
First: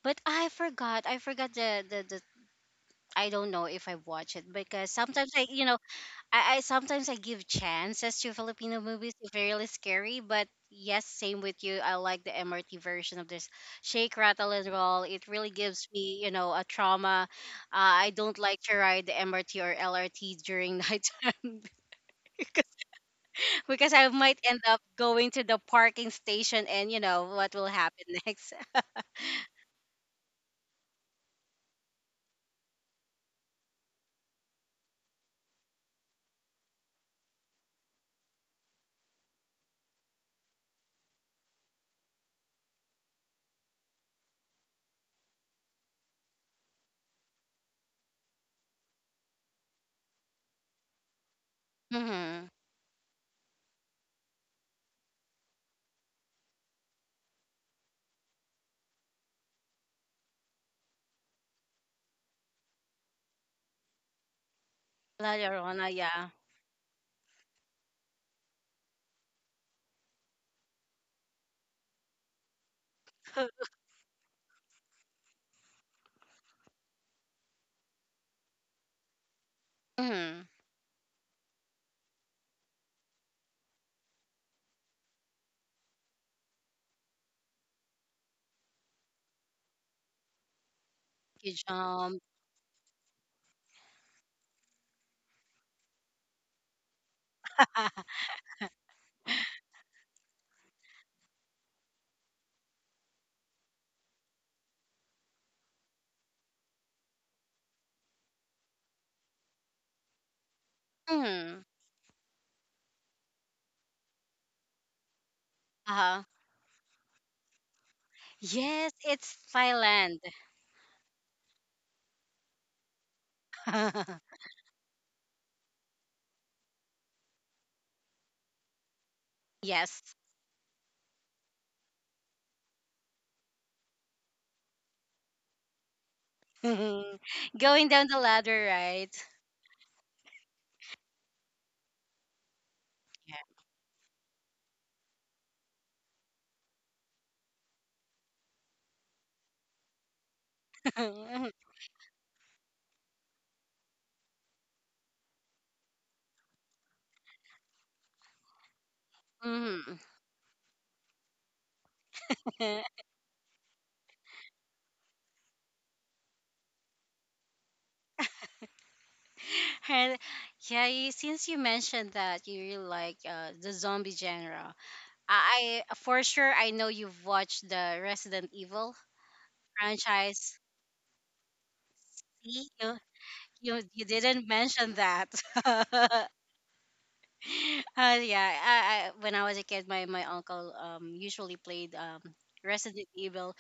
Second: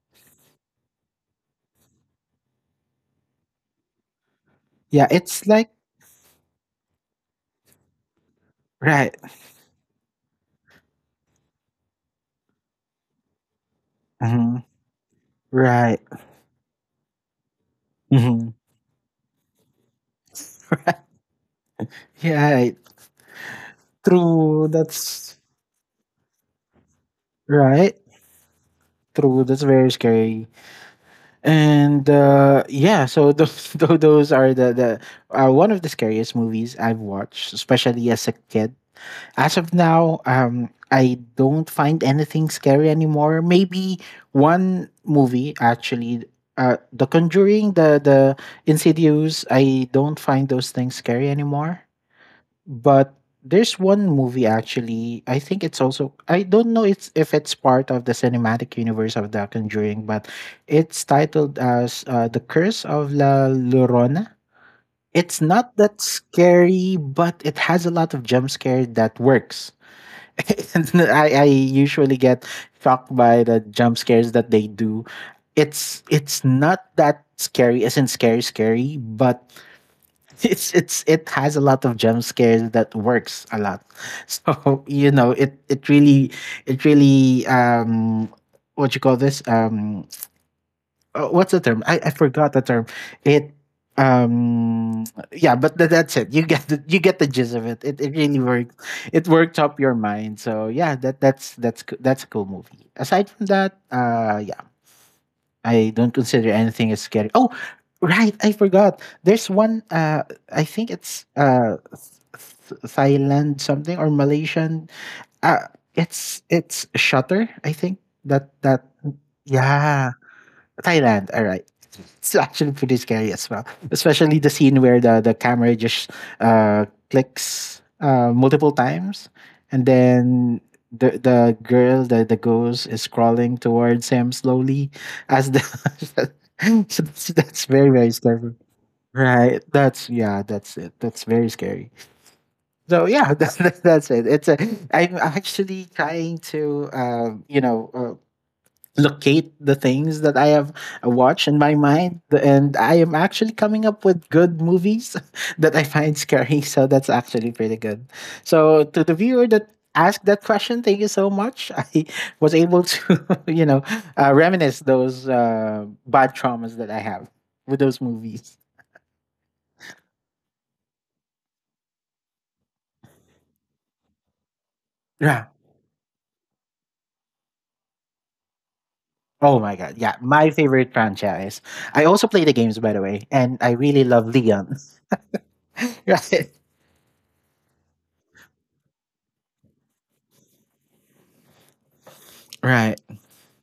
S1: But I forgot. I forgot the I don't know if I watch it because
S2: Yeah,
S1: sometimes I,
S2: it's
S1: you
S2: like
S1: know, I sometimes I give chances to Filipino
S2: right,
S1: movies if they're really scary, but yes, same with you. I like the MRT version of this Shake Rattle
S2: hmm
S1: and Roll. It really gives
S2: right,
S1: me, you know, a trauma. I don't
S2: hmm
S1: like to ride the MRT or LRT during nighttime
S2: yeah,
S1: because
S2: right.
S1: because I might end
S2: True.
S1: up going to
S2: That's
S1: the parking station and you know what will
S2: right,
S1: happen next.
S2: true. That's very scary. And yeah, so those those are the one of the scariest movies I've watched, especially as a kid. As of now, I don't find anything scary anymore. Maybe one movie actually, The Conjuring, the Insidious. I don't find those things scary anymore.
S1: Mm-hmm.
S2: But there's one movie actually. I think it's also. I don't know it's if it's part of the cinematic universe of The Conjuring, but it's titled as The Curse of La Llorona.
S1: La
S2: It's not
S1: Llorona,
S2: that
S1: yeah.
S2: scary, but it has a lot of jump scare that works. I usually get shocked by the jump scares that they do. It's not that scary, isn't scary scary, but
S1: Mm-hmm.
S2: it has a lot of jump scares that works a lot. So you know, it really what you call this what's
S1: You
S2: the term? I
S1: jump.
S2: forgot the term. It um yeah, but that's it. You get the gist of it. It really worked. It worked up your mind. So yeah, that's a cool movie. Aside from that, yeah, I don't consider anything as scary. Oh, right, I forgot. There's one I think it's
S1: Mm-hmm.
S2: Th- Thailand something or Malaysian. Uh
S1: Uh-huh.
S2: it's Shutter, I think. That that
S1: Yes, it's
S2: yeah,
S1: Thailand.
S2: Thailand. All right, it's actually pretty scary as well. Especially the scene where the camera just clicks multiple times, and
S1: yes.
S2: then the girl, the ghost, is crawling towards him slowly. As the so that's very
S1: Going down
S2: very
S1: the
S2: scary.
S1: ladder, right?
S2: Right. That's yeah. That's it. That's very scary. So yeah,
S1: Yeah.
S2: that's it. It's a. I'm actually trying to you know locate the things that I have watched in my mind. And I am actually coming up with good movies that I find scary. So that's actually pretty good. So to the viewer that
S1: Mhm.
S2: asked that question, thank you so much. I was able to, you know, reminisce those bad traumas that I have with those movies.
S1: And yeah, you, since you mentioned that you really like, the zombie genre,
S2: Yeah.
S1: for sure I know you've watched the Resident Evil
S2: Oh my god, yeah, my
S1: franchise.
S2: favorite franchise. I also play the
S1: See,
S2: games, by the way, and I really
S1: you
S2: love
S1: didn't
S2: Leon.
S1: mention that.
S2: Right.
S1: Yeah, I, when I was a kid, my uncle usually played
S2: Right.
S1: Resident Evil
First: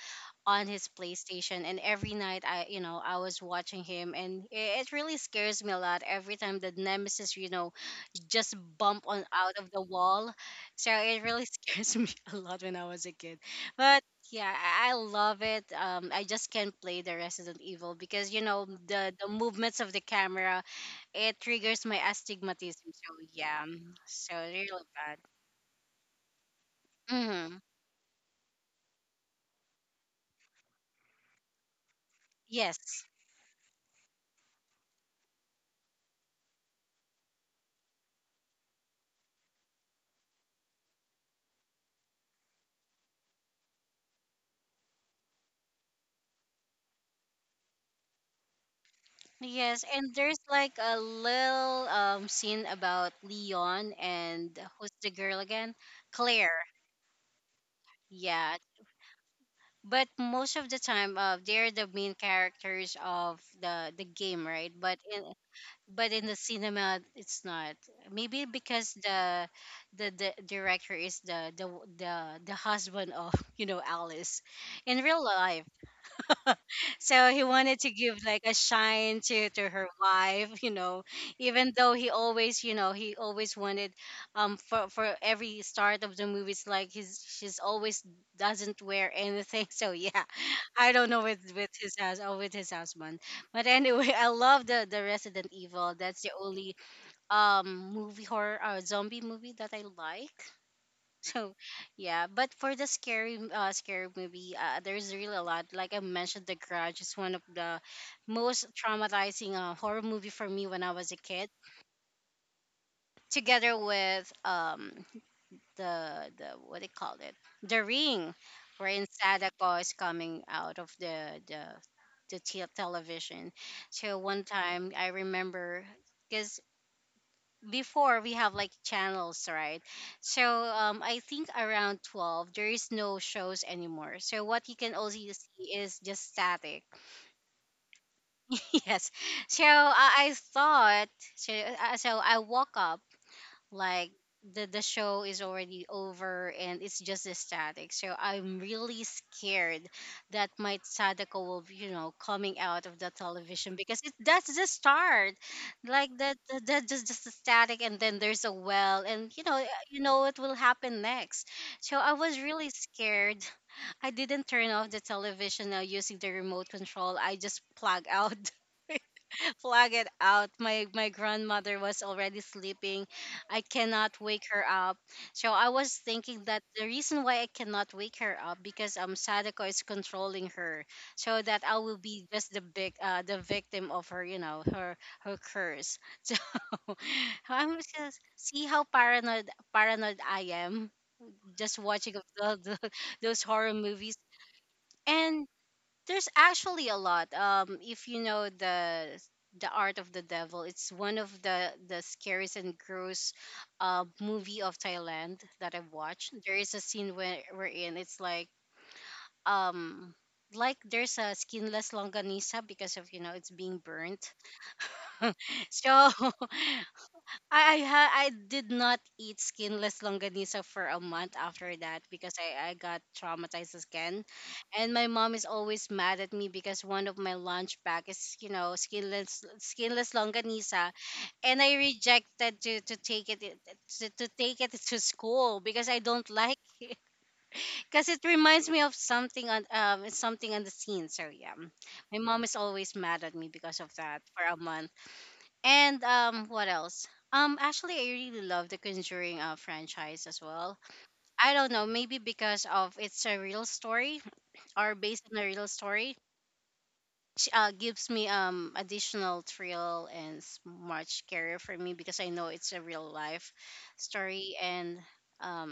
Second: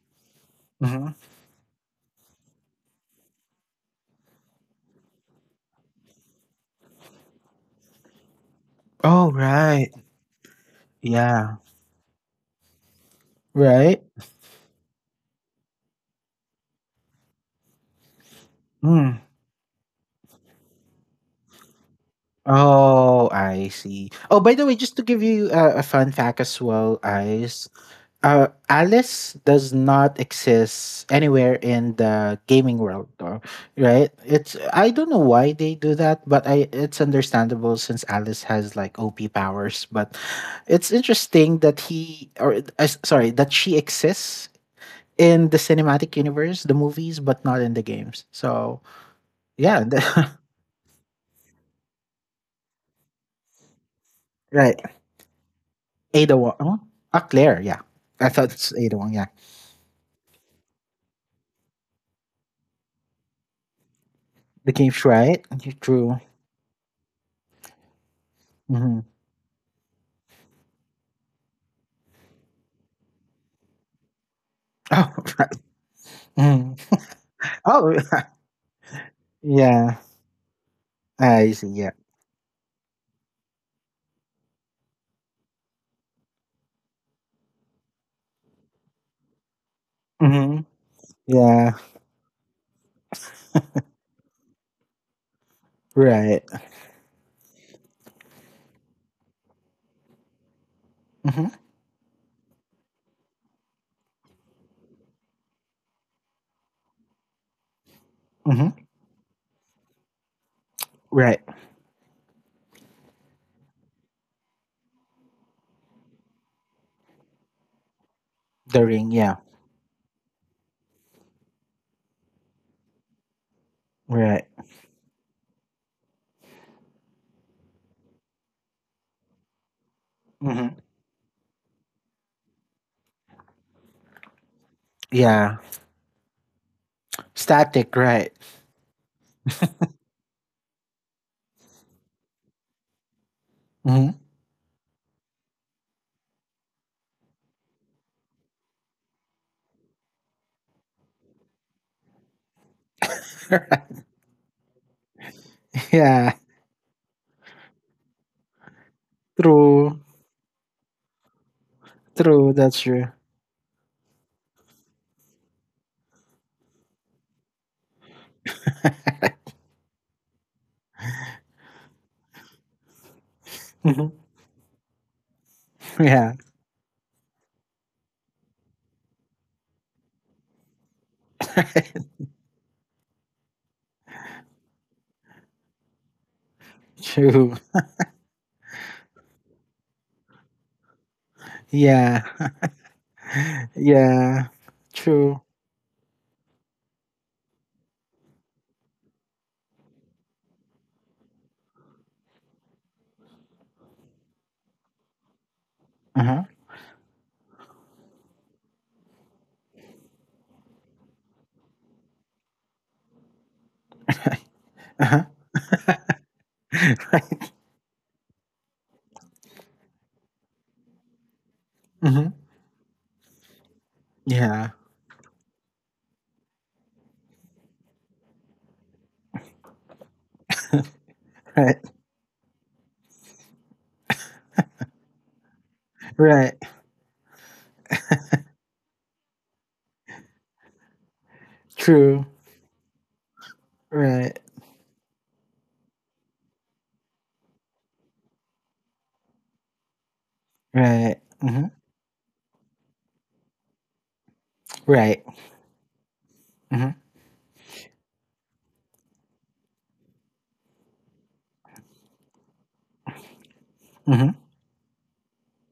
S1: on his
S2: hmm
S1: PlayStation, and every night I, you know, I was watching him, and it really scares me a lot every time the nemesis, you know, just bump on
S2: Oh
S1: out of the
S2: right.
S1: wall. So it really
S2: Yeah.
S1: scares me a lot when I was a kid. But
S2: Right?
S1: yeah, I love it. I just can't play the Resident Evil because, you know,
S2: Mm.
S1: the movements of the camera, it triggers my astigmatism. So
S2: Oh,
S1: yeah,
S2: I see.
S1: so
S2: Oh, by the way,
S1: really
S2: just to
S1: bad.
S2: give you a fun fact as well,
S1: Hmm.
S2: Ice. Alice does not exist anywhere in the gaming
S1: Yes.
S2: world, though, right? It's I don't know why they do that, but I it's understandable since Alice has like OP powers. But it's interesting that he or sorry, that she exists in the cinematic universe, the movies, but not in the games. So
S1: Yes,
S2: yeah,
S1: and there's like a little scene about Leon and
S2: right.
S1: who's the girl again?
S2: Ada Wong.
S1: Claire.
S2: Huh? Ah, Claire. Yeah, I thought
S1: Yeah,
S2: it's Ada Wong. Yeah,
S1: but most of the time, they're the main characters of the game,
S2: the
S1: right? But
S2: game's
S1: in
S2: right. Okay,
S1: but
S2: true.
S1: in the cinema it's not, maybe because
S2: hmm
S1: the director is the the husband of, you know, Alice in
S2: Oh,
S1: real
S2: right.
S1: life.
S2: Mhm.
S1: So he wanted to
S2: Oh,
S1: give like a shine to her
S2: yeah.
S1: wife, you know,
S2: Ah, I see.
S1: even
S2: Yeah.
S1: though he always, you know, he always wanted, for every start of the movies, like he's she's always doesn't wear anything. So yeah,
S2: hmm
S1: I don't know with
S2: Yeah.
S1: his house or with his husband. But anyway, I love the Resident Evil. That's the
S2: Right.
S1: only movie horror or zombie movie that I like.
S2: hmm
S1: So yeah, but for the scary, scary movie, there's really a lot. Like I mentioned, The Grudge is one of the most
S2: hmm
S1: traumatizing, horror movie for me when I was a
S2: Right.
S1: kid. Together with the what they you call it, The Ring,
S2: The
S1: wherein
S2: ring. Yeah.
S1: Sadako is coming out of the television. So one
S2: Right.
S1: time I remember because before we have like channels, right? So
S2: hmm
S1: I think around 12 there is no shows anymore, so what you can also
S2: Yeah.
S1: see is just static.
S2: Static. Right.
S1: Yes. So I thought so, so I woke up like
S2: hmm
S1: the show is already over and it's just a static, so I'm really scared that my Sadako will be, you know, coming out of the television, because
S2: Right.
S1: it that's the start, like
S2: Yeah.
S1: that just the static and then there's a well, and you know, you
S2: True.
S1: know what will happen next. So I was
S2: True.
S1: really
S2: That's true.
S1: scared. I didn't turn off the television now using the remote control. I just plug out flag it out. My grandmother was already sleeping. I
S2: Mhm.
S1: cannot wake her up. So I was
S2: Yeah.
S1: thinking that the reason why I cannot wake her up because Sadako is controlling her, so that I will be just the big the victim of her, you know, her curse. So
S2: True.
S1: I'm just see how paranoid I am just watching
S2: Yeah.
S1: of the, the, those horror movies.
S2: Yeah. True.
S1: And there's actually a lot. If you know the Art of the Devil, it's one of the scariest and gross, movie of Thailand that I've
S2: Uh
S1: watched.
S2: huh.
S1: There is a scene where we're in. It's like um. Like there's a skinless longanisa because of, you know, it's being burnt.
S2: Uh huh.
S1: So I did not eat skinless longanisa for a month after that
S2: Mm-hmm.
S1: because, I got traumatized again.
S2: Yeah.
S1: And my mom is always mad at me because one of my lunch bag is, you know, skinless longanisa and I
S2: Right.
S1: rejected to take to take it to school because I don't
S2: Right.
S1: like it because it reminds me of something on something on the scene. So yeah, my
S2: True.
S1: mom is always mad at me because of that
S2: Right.
S1: for a month. And what else? Actually, I really love the Conjuring franchise as well.
S2: Right.
S1: I
S2: Mm-hmm.
S1: don't know, maybe because of it's a real story or
S2: Right.
S1: based on a real story,
S2: Mm-hmm.
S1: gives me additional thrill and much scarier for me because I know it's a real life
S2: Mm-hmm.
S1: story and um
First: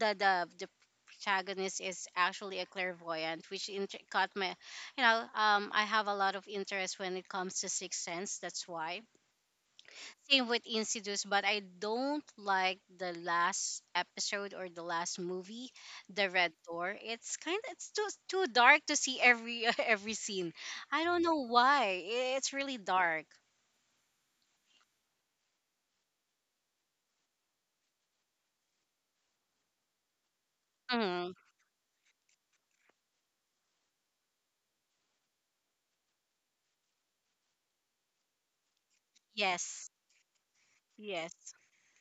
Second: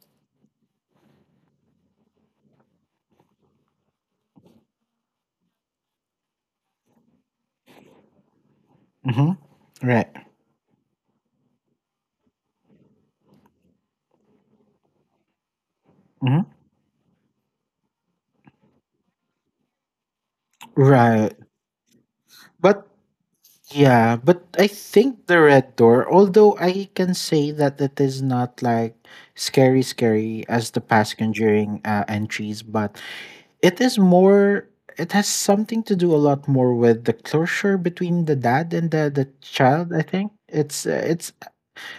S1: the protagonist is actually a clairvoyant, which caught my. I have a lot of interest when it comes to Sixth Sense. That's why.
S2: Mm-hmm. Right.
S1: Same with Insidious, but I don't like the last episode or the last movie, The Red
S2: Mm-hmm.
S1: Door. It's kind of it's too dark to see every every scene. I don't
S2: Right.
S1: know why. It's really
S2: But
S1: dark.
S2: yeah, but I think the Red Door, although I can say that it is not like scary scary as the past
S1: Mm,
S2: conjuring entries, but it is more, it has something to do a lot more with the closure between the dad and the
S1: yes.
S2: child, I think. It's.
S1: Yes.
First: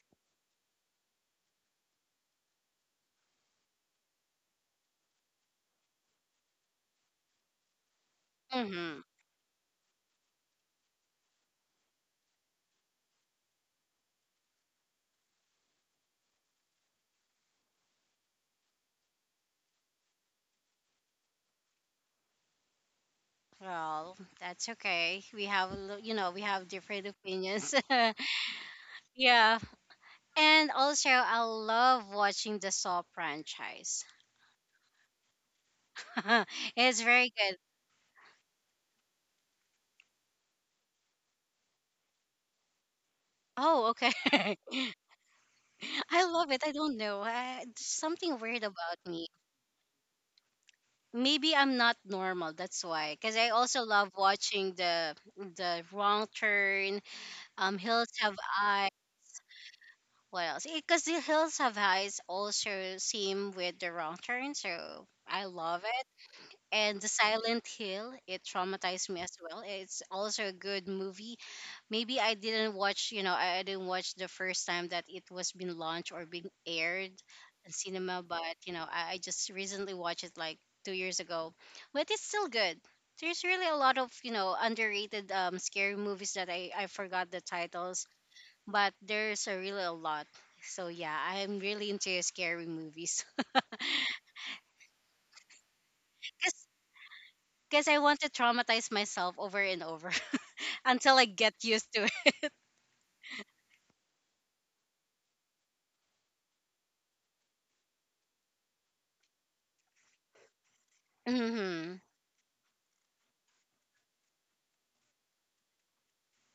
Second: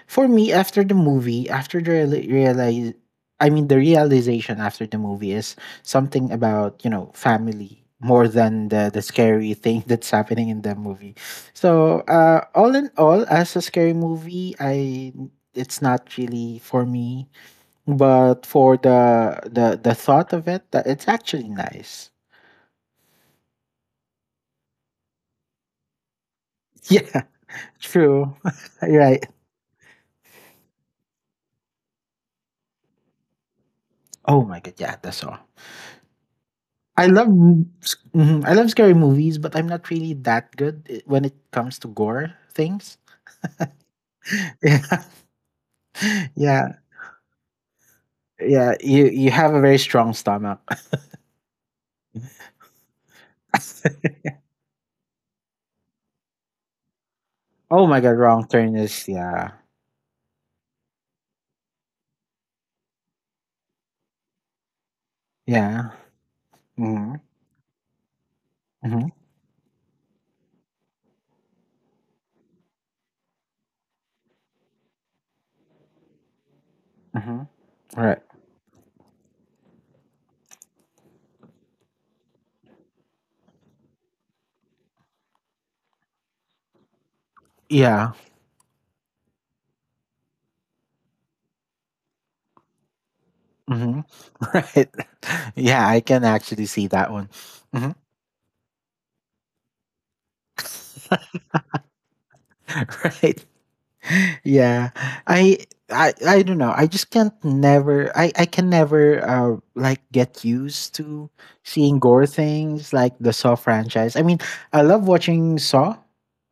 S2: For me, after the movie, after the realize, I mean, the realization after the movie is something about you know family more than the
S1: Mm-hmm.
S2: scary thing that's happening in the movie. So, all in all, as a scary movie, I it's not really for me, but for the thought of it, that it's actually nice.
S1: Well, that's okay. We have, a lo- you know, we have different
S2: Yeah,
S1: opinions.
S2: true. Right.
S1: Yeah. And also, I love watching the Saw franchise.
S2: Oh my god, yeah, that's all.
S1: It's
S2: I love
S1: very good.
S2: m- s- mhm, I love scary movies, but I'm not really that good when it comes to gore things.
S1: Oh, okay. I love it. I
S2: Yeah,
S1: don't know. There's something
S2: yeah,
S1: weird
S2: yeah.
S1: about
S2: You
S1: me.
S2: you have a very strong stomach.
S1: Maybe I'm not normal. That's why. Because I also love watching the Wrong Turn.
S2: Oh my
S1: Hills
S2: god,
S1: Have
S2: Wrong Turn
S1: Eyes.
S2: is, yeah,
S1: What else? Because the Hills Have Eyes also same with the Wrong Turn. So I love
S2: yeah.
S1: it. And the
S2: Mm-hmm,
S1: Silent Hill. It traumatized
S2: mm-hmm,
S1: me as well. It's also a good movie. Maybe I didn't watch, you know, I didn't watch the first time that it was being launched or being aired
S2: mm-hmm.
S1: in cinema,
S2: Right.
S1: but you know, I just recently watched it like 2 years ago. But it's still good. There's really a lot of, you know, underrated scary movies that I forgot the titles,
S2: Yeah.
S1: but there's a really a lot. So yeah, I'm really into scary movies.
S2: Mm-hmm. Right. Yeah, I can actually see that one.
S1: Because
S2: Hmm.
S1: I want to traumatize myself over and over until I get used to it.
S2: Right. Yeah. I i i don't know, I just can't never, I can never like get used to
S1: Hmm.
S2: seeing gore things like the Saw franchise. I mean, I love watching Saw,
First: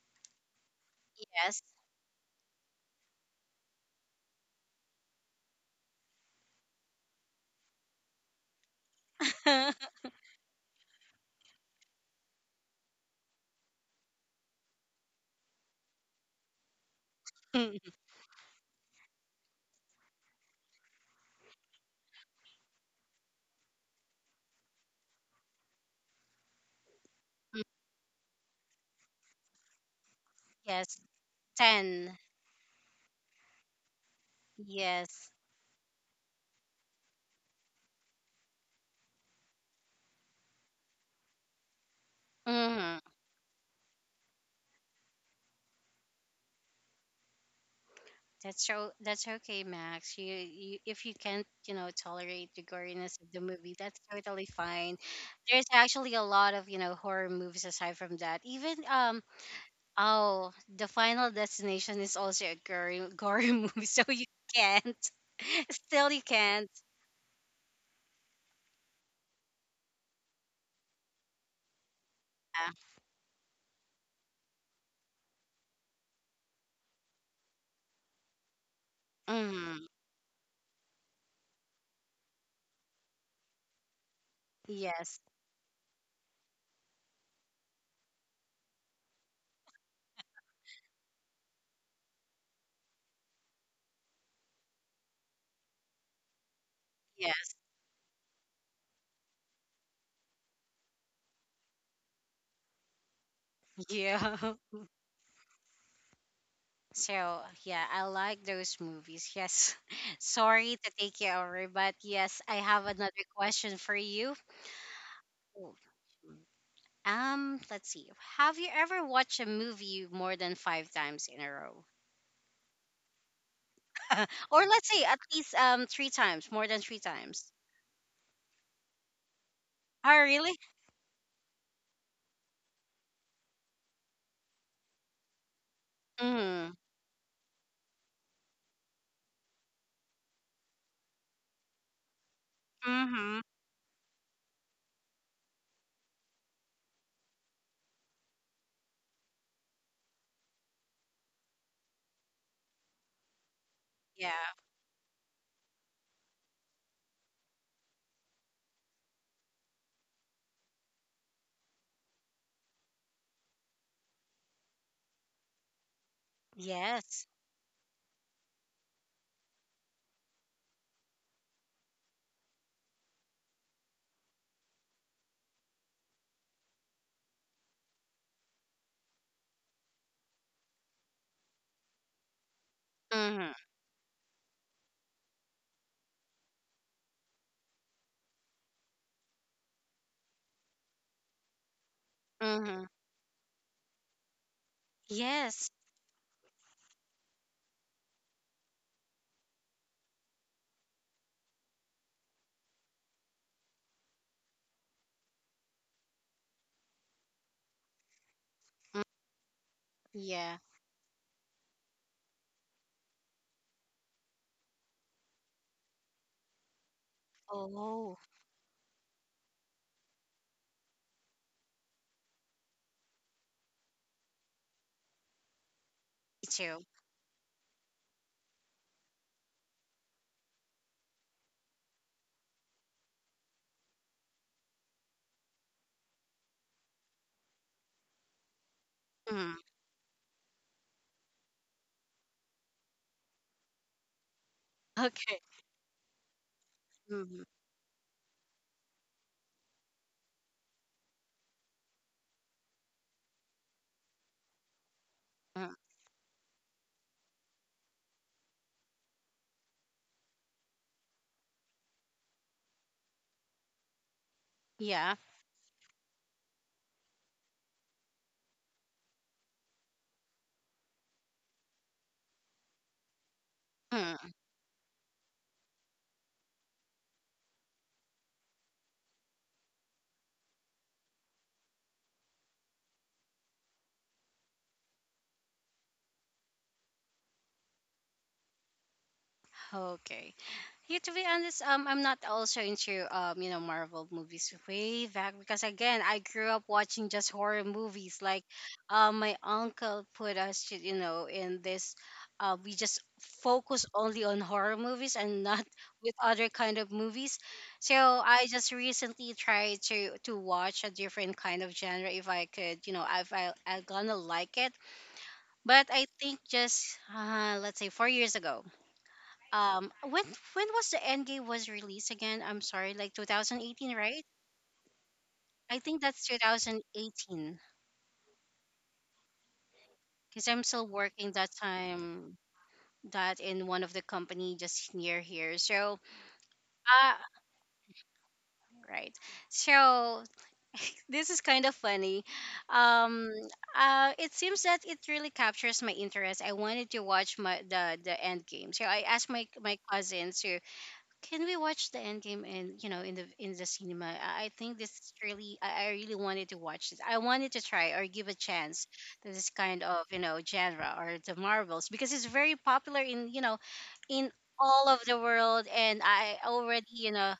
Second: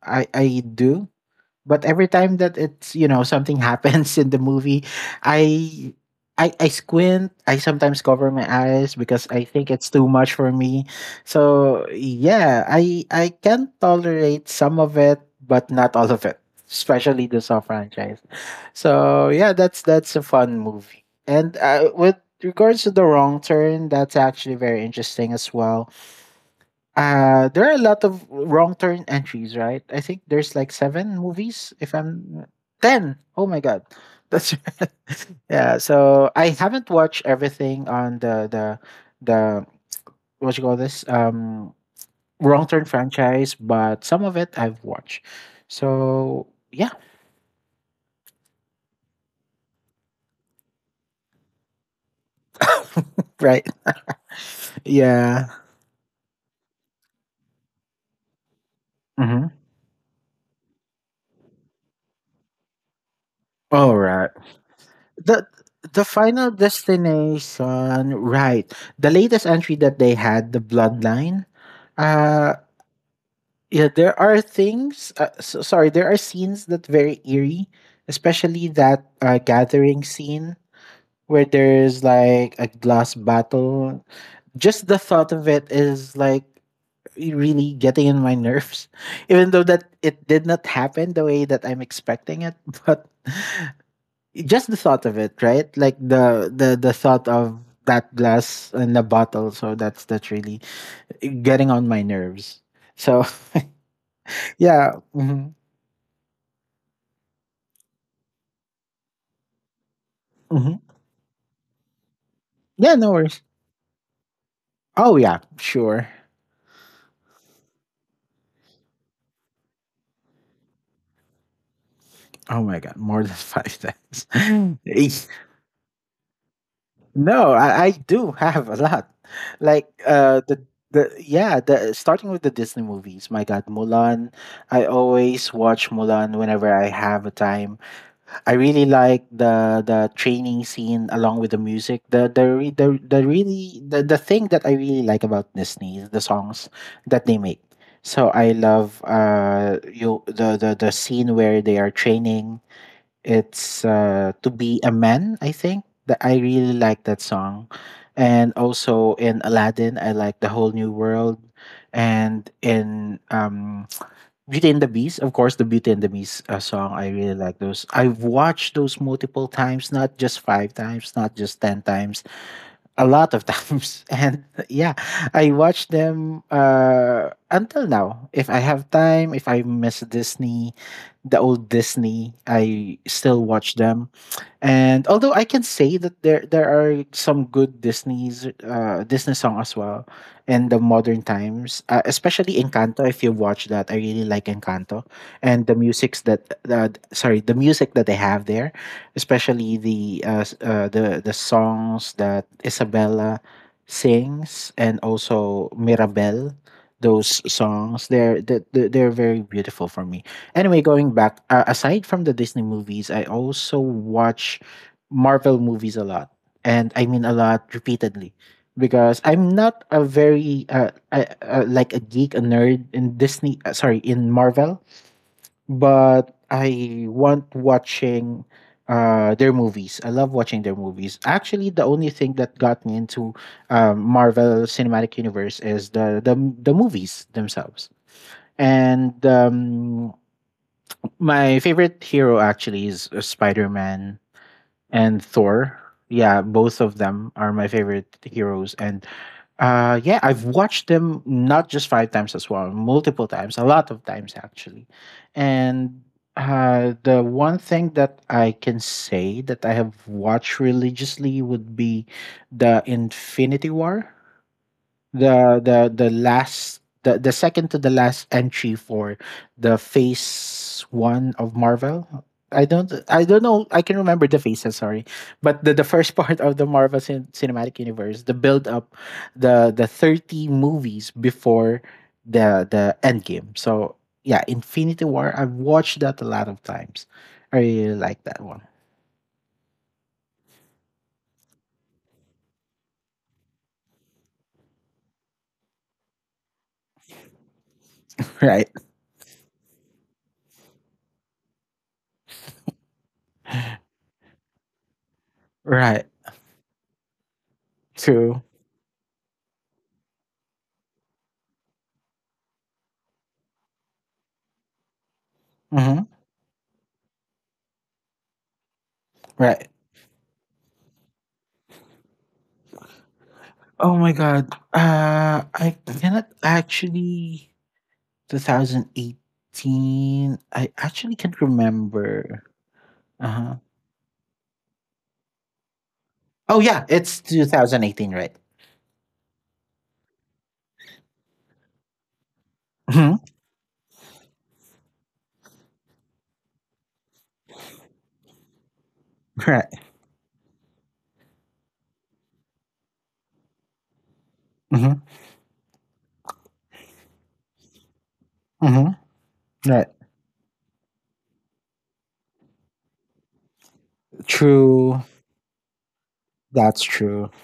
S2: I do.
S1: Yes.
S2: But every time that it's, something happens in the movie, I I squint. I sometimes cover my eyes because I think it's too much for me. So yeah, I can tolerate some of it, but not all of it, especially the Saw franchise. So yeah, that's a fun movie. And with regards to the Wrong Turn, that's actually very interesting as well. There are a lot of Wrong Turn entries, right? I think there's like
S1: Yes,
S2: seven movies, if
S1: ten.
S2: I'm ten. Oh my god, that's
S1: Yes.
S2: yeah. So I haven't watched everything on the what you call this, Wrong Turn
S1: Mm-hmm.
S2: franchise, but some of it I've watched. So yeah,
S1: That's okay, Max. You if you can't, you know, tolerate the goriness of
S2: right,
S1: the movie, that's totally fine.
S2: yeah.
S1: There's actually a lot of, you know, horror movies aside from that. Even
S2: Mm-hmm.
S1: oh, The Final Destination is also a gory
S2: All
S1: movie,
S2: right.
S1: so you can't.
S2: The the
S1: Still you
S2: Final
S1: can't.
S2: Destination, right? The latest entry that they had, the Bloodline. Uh, yeah, there are things, so, sorry, there are scenes that very eerie, especially that
S1: Yeah. Mm,
S2: gathering scene where there's like a glass battle. Just the
S1: yes.
S2: thought of it is like really getting in my nerves. Even though that it did not happen the way that I'm expecting it, but just the thought of it, right, like the thought of
S1: Yes.
S2: that glass and the bottle. So that's really getting on my nerves, so
S1: Yeah.
S2: yeah. Mhm,
S1: So yeah, I like those movies. Yes.
S2: mhm.
S1: Sorry to take you over, but yes, I have
S2: Yeah, no
S1: another
S2: worries.
S1: question for you.
S2: Oh yeah,
S1: Oh,
S2: sure.
S1: Let's see. Have you ever watched a movie more than five times in a row?
S2: Oh my god, more than five times.
S1: Or let's say at
S2: Eesh.
S1: least three times, more than three
S2: No,
S1: times.
S2: I do have a lot. Like,
S1: Oh really?
S2: the yeah, the starting with the Disney movies. My god, Mulan. I always watch Mulan whenever
S1: Mm.
S2: I have a time. I really like the training scene along with the music. The re- the
S1: Mm-hmm.
S2: really the thing that I really like about Disney is the songs that they make. So I love the scene where they are training. It's
S1: Yeah.
S2: to be a man, I think. That I really like that song. And also in Aladdin, I like the whole new world. And in Beauty and the Beast, of course, the Beauty and the Beast song. I
S1: Yes.
S2: really like those. I've watched those multiple times, not just five times, not just ten times, a lot of times. And yeah, I watch them until now. If I have time, if I miss Disney, the old Disney, I still
S1: Mm-hmm.
S2: watch them. And although I can say that there are some good Disney song as well in the modern times, especially
S1: Mm-hmm.
S2: Encanto. If you watch that, I really like Encanto and the
S1: Yes.
S2: music's that, sorry, the music that they have there, especially the s- the songs that Isabella sings and also Mirabel. Those songs, they're they're they're
S1: Mm.
S2: they're very beautiful for me.
S1: Yeah.
S2: Anyway, going back, aside from the Disney movies, I also watch Marvel movies a lot, and I mean a lot
S1: Oh,
S2: repeatedly, because I'm not a very like a geek, a nerd in Disney. Sorry, in Marvel, but
S1: me too.
S2: I want watching their movies. I love watching their movies. Actually, the only thing that got me into Marvel Cinematic Universe is the movies themselves. And
S1: Mm.
S2: my favorite hero actually is Spider-Man and
S1: Okay.
S2: Thor. Yeah, both of them
S1: Mm-hmm.
S2: are my favorite heroes, and yeah, I've watched them not just five times as well, multiple times, a lot of times actually.
S1: Mm-hmm.
S2: And the one thing that I can say that I have watched religiously would be the Infinity War,
S1: Yeah.
S2: the second to the last entry for the phase one of Marvel. I don't know I can remember the
S1: Mm.
S2: phases, sorry. But the first part of the Marvel cinematic universe, the build up, the 30 movies before the end game. So yeah, Infinity War, I've watched that a lot of times. I really like that one.
S1: Okay. Yeah, to be honest, I'm not also into you know, Marvel movies way back because again, I grew up watching just horror movies. Like,
S2: Right.
S1: my uncle put us, to, you know, in this, we just focus only on horror movies and not
S2: Right.
S1: with other kind of movies. So
S2: True.
S1: I just recently tried to watch a different kind of genre if I could, you know, if I gonna like it. But
S2: Hmm.
S1: I think just let's say 4 years ago.
S2: Right.
S1: Um, when when was the Endgame was released again? I'm sorry, like
S2: Oh
S1: 2018,
S2: my
S1: right?
S2: god. I
S1: I think that's
S2: cannot actually,
S1: 2018
S2: 2018.
S1: because I'm
S2: I
S1: still
S2: actually
S1: working
S2: can't
S1: that time
S2: remember.
S1: that
S2: Uh-huh.
S1: in one of the company just near here. So,
S2: Oh yeah,
S1: uh,
S2: it's 2018, right?
S1: right. So this is kind of funny.
S2: Mhm.
S1: Um, it seems that it really captures my interest. I wanted to watch my the Endgame. So I asked my
S2: Right.
S1: my cousins to can we watch the end game in you know in the cinema. I think this
S2: Mhm.
S1: is really I really wanted to watch this. I wanted to try or give a chance
S2: Mhm.
S1: to this kind
S2: Right.
S1: of you know genre or the marvels because it's very popular in you know in all
S2: True.
S1: of the world. And I
S2: That's
S1: already you
S2: true.
S1: know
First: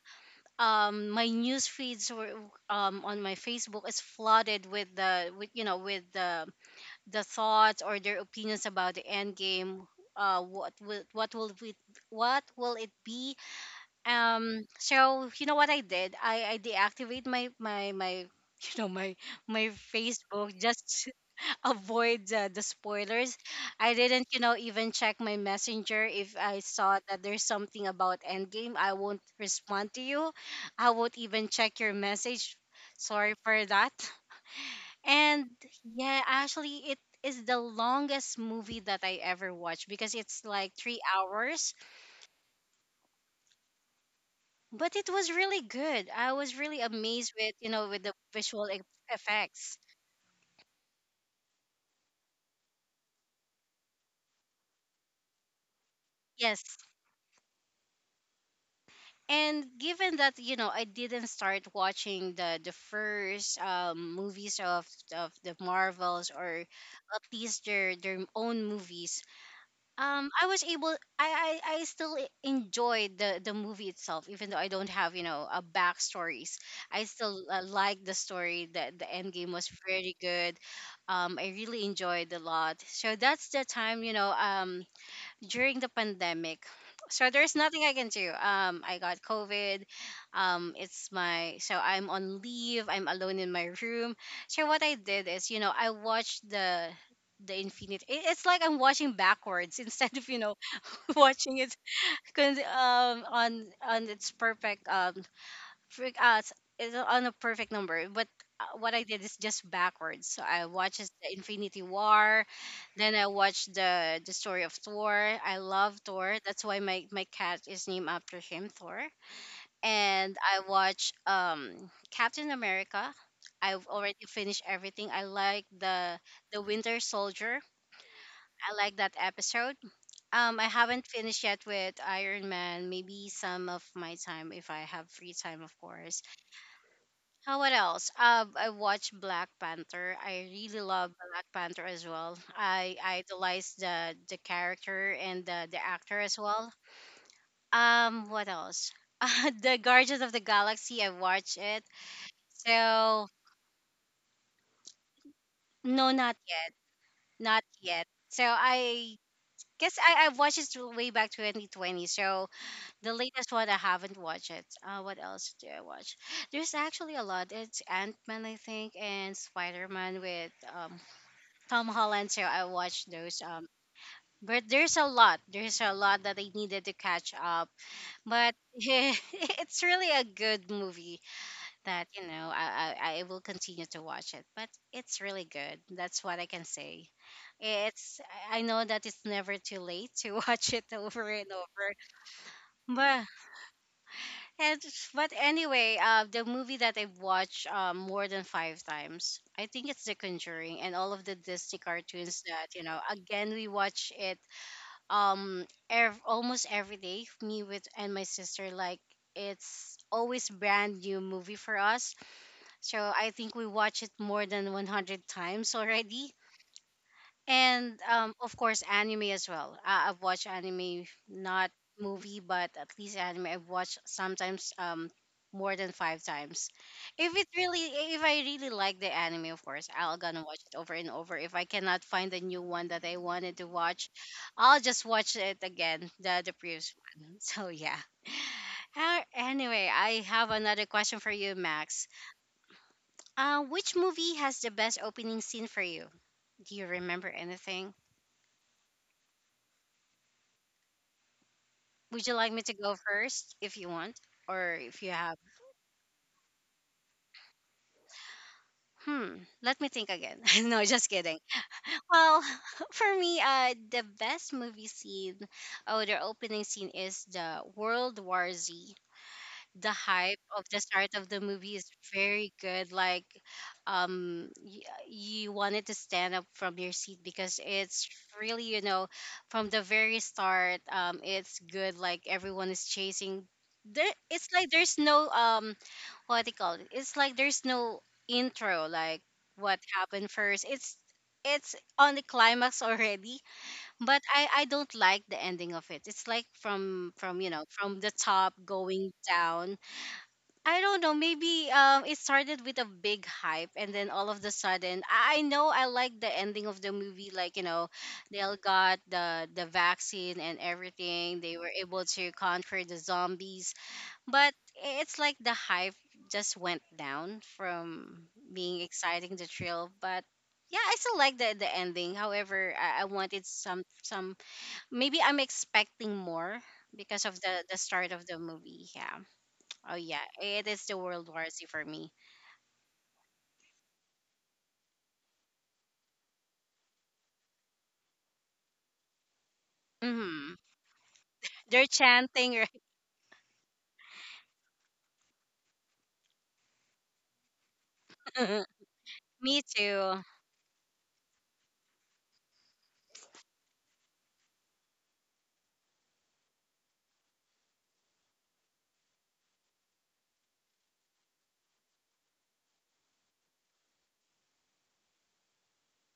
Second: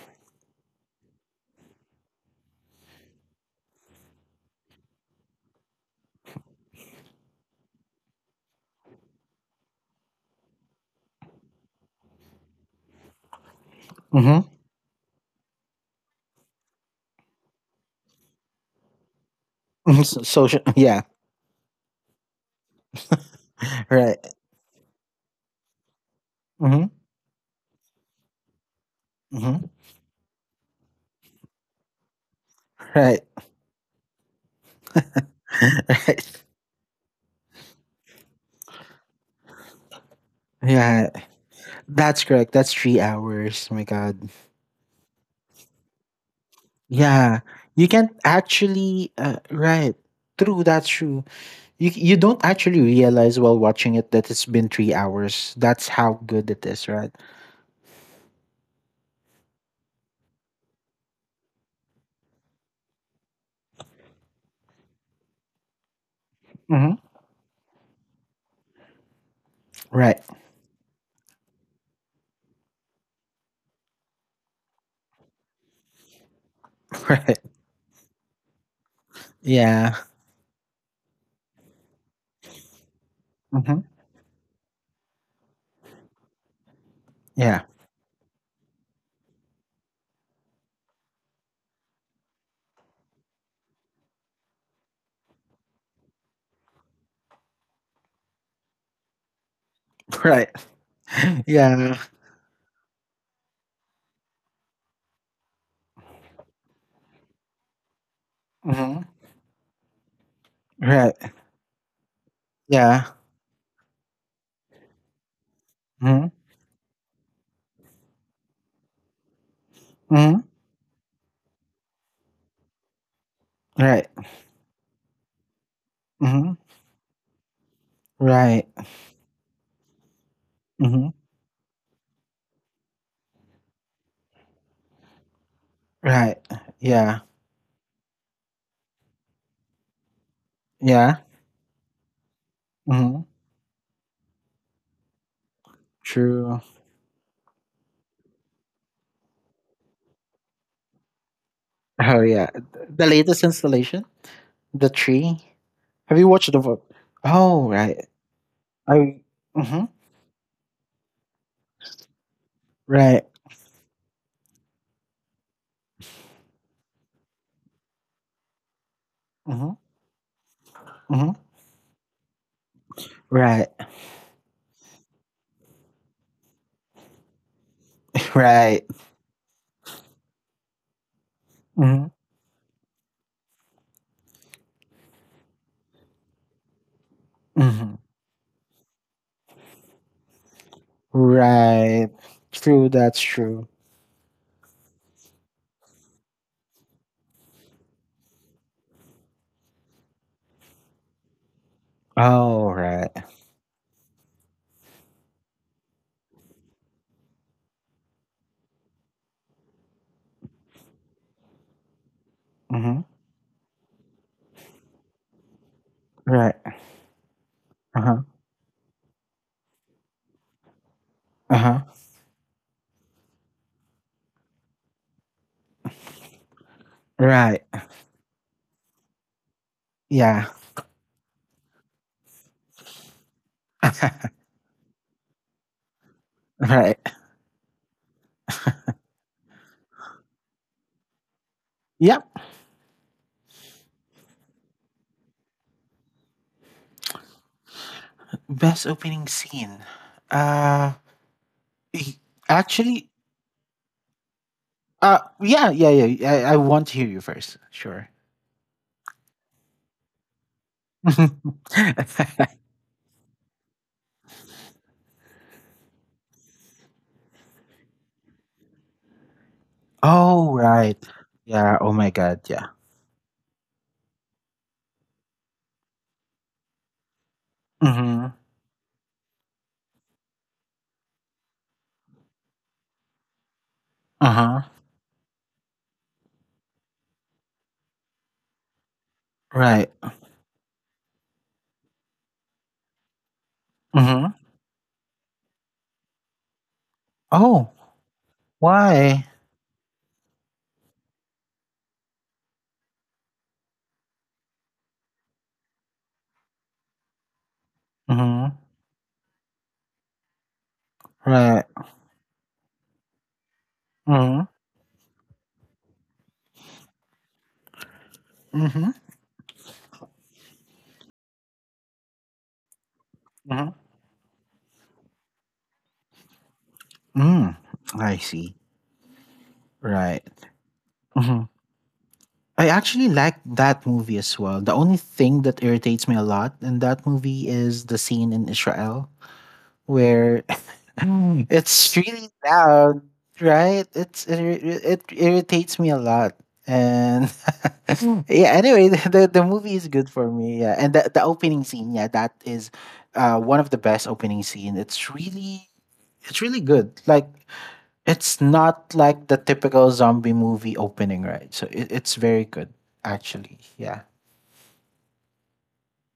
S1: my news feeds were on my facebook is flooded with the with you know with the thoughts or their opinions about the end game. What will we what will it be
S2: Mhm.
S1: so you know what I did? I deactivate my you know my
S2: Mhm. So,
S1: Facebook
S2: social yeah.
S1: just to avoid the spoilers. I
S2: Right.
S1: didn't you know even check my messenger if I
S2: Mhm.
S1: saw that there's something about Endgame. I won't
S2: Mhm.
S1: respond to you. I won't even check your message.
S2: Right.
S1: Sorry for that. And yeah,
S2: Right.
S1: actually, it is the longest movie that I ever watched because it's like three
S2: Yeah.
S1: hours
S2: That's correct. That's 3 hours. Oh my god.
S1: but it was really good. I was really amazed
S2: Yeah.
S1: with you
S2: You
S1: know with
S2: can't
S1: the
S2: actually
S1: effects.
S2: right. True, that's true. You don't actually realize while watching it that it's been 3 hours. That's how good it
S1: Yes,
S2: is, right?
S1: and given that you know I didn't start watching the first movies of the Marvels or
S2: Hmm.
S1: at least their own movies.
S2: Right.
S1: I was able I still enjoyed the movie itself even though I don't have you know a backstories. I
S2: Right.
S1: still like the story that the end game was
S2: Yeah.
S1: very good. I really enjoyed a lot, so that's the
S2: Hmm.
S1: time you know during the pandemic. So there's
S2: Yeah.
S1: nothing I can do. I got COVID. It's my so I'm on leave. I'm alone in my room. So what I did is, you know, I watched the It's like I'm watching backwards instead of you
S2: Right.
S1: know watching it
S2: Yeah.
S1: con- um on on its perfect for us is on a perfect number. But what
S2: Hmm.
S1: I did is just backwards, so I watched
S2: Right.
S1: the infinity war,
S2: Yeah.
S1: then I watched the story of thor. I love
S2: Hmm.
S1: thor, that's why my cat is named after him, thor. And
S2: Hmm.
S1: I watch captain america. I've
S2: Right.
S1: already finished everything. I like
S2: Hmm.
S1: the winter soldier.
S2: Right.
S1: I like that episode. I haven't
S2: Hmm.
S1: finished yet with iron man. Maybe some of my time if I have free time, of course.
S2: Right. Yeah.
S1: How what else? I watched Black Panther. I really love
S2: Yeah.
S1: Black Panther as well. I
S2: Hmm.
S1: idolize the character and the actor as
S2: True.
S1: well. What else? The Guardians of the Galaxy. I watched it.
S2: Oh yeah. The
S1: So
S2: latest installation, the tree.
S1: no,
S2: Have you
S1: not
S2: watched the
S1: yet,
S2: book?
S1: not
S2: Oh
S1: yet.
S2: right.
S1: So I
S2: I. Hmm.
S1: guess I watched it through way back 2020. So the
S2: Right.
S1: latest one I haven't watched it. What else do I watch? There's actually a lot. It's Ant Man, I think, and
S2: Hmm.
S1: Spider Man with
S2: Hmm.
S1: Tom Holland, so I watched those.
S2: Right.
S1: But there's a lot. There's a lot that I needed to catch up. But
S2: Right.
S1: it's really a good movie that
S2: Mhm,
S1: you know I will continue to watch it. But it's really good. That's what I can say.
S2: mhm.
S1: It's I know that it's never too late to watch it over and over.
S2: Right. True, that's
S1: But
S2: true.
S1: and, but anyway, the movie that I've watched more than five times, I think it's The Conjuring and all of the Disney cartoons that
S2: Oh,
S1: you know.
S2: right.
S1: Again, we watch it almost every day me with and my sister like it's always brand new movie for us, so
S2: Mhm.
S1: I think we watch it more than 100 times already.
S2: Right.
S1: And
S2: Uh-huh,
S1: of course anime as well. I've watched anime, not
S2: uh-huh.
S1: movie, but at least anime. I've watched sometimes more than five times. If it
S2: Right.
S1: really, if I really like the anime, of course I'll gonna
S2: Yeah.
S1: watch it over and over. If I cannot find the new one that I wanted to watch, I'll just watch it again, the previous
S2: Right.
S1: one. So yeah. Anyway, I have another question for you, Max.
S2: Yep.
S1: Which movie has the best opening scene for you? Do you remember anything?
S2: Best opening scene. Uh, y
S1: Would you like me to go
S2: Actually,
S1: first if you want? Or if you have,
S2: yeah, yeah, yeah. I want to hear you first. Sure.
S1: hmm, let me think again. No, just kidding. Well, for me, the best movie scene, oh, their opening scene is the World War Z. The hype
S2: Oh,
S1: of the
S2: right.
S1: start of the movie
S2: Yeah.
S1: is
S2: Oh my god,
S1: very
S2: yeah.
S1: good. Like, you wanted to stand up from your seat because it's
S2: Mhm.
S1: really, you know, from the very start, it's good. Like everyone is chasing. There, it's
S2: Uh-huh.
S1: like there's no political. It's like there's no intro, like what
S2: Right.
S1: happened first. It's on the climax already, but
S2: Mhm.
S1: I don't like the ending of it. It's like from you know
S2: Oh,
S1: from the top going
S2: why?
S1: down. I don't know. Maybe it started with a big hype, and then all of the sudden, I know I like the ending of the movie. Like you know, they all
S2: Mhm.
S1: got the vaccine and everything. They
S2: Right.
S1: were able to conquer the zombies,
S2: Mhm,
S1: but it's like the hype just went down from being
S2: mhm,
S1: exciting the thrill. But yeah, I still like the ending. However, I wanted
S2: mhm.
S1: some maybe I'm expecting more because of
S2: Mm,
S1: the start
S2: I
S1: of the
S2: see.
S1: movie. Yeah. Oh
S2: Right.
S1: yeah, it is the World War
S2: Mhm.
S1: Z for me.
S2: I actually like that movie as well. The only thing that irritates me a lot in that movie is the scene in Israel where
S1: Hmm. They're
S2: it's really
S1: chanting,
S2: loud, right? It irritates me a lot. And Mm, yeah,
S1: right?
S2: anyway, the, the
S1: Me
S2: movie is good
S1: too.
S2: for me. Yeah. And the opening scene, yeah, that is one of the best opening scene. It's really good. Like, it's not like the typical zombie movie opening, right? So it's very good, actually. Yeah.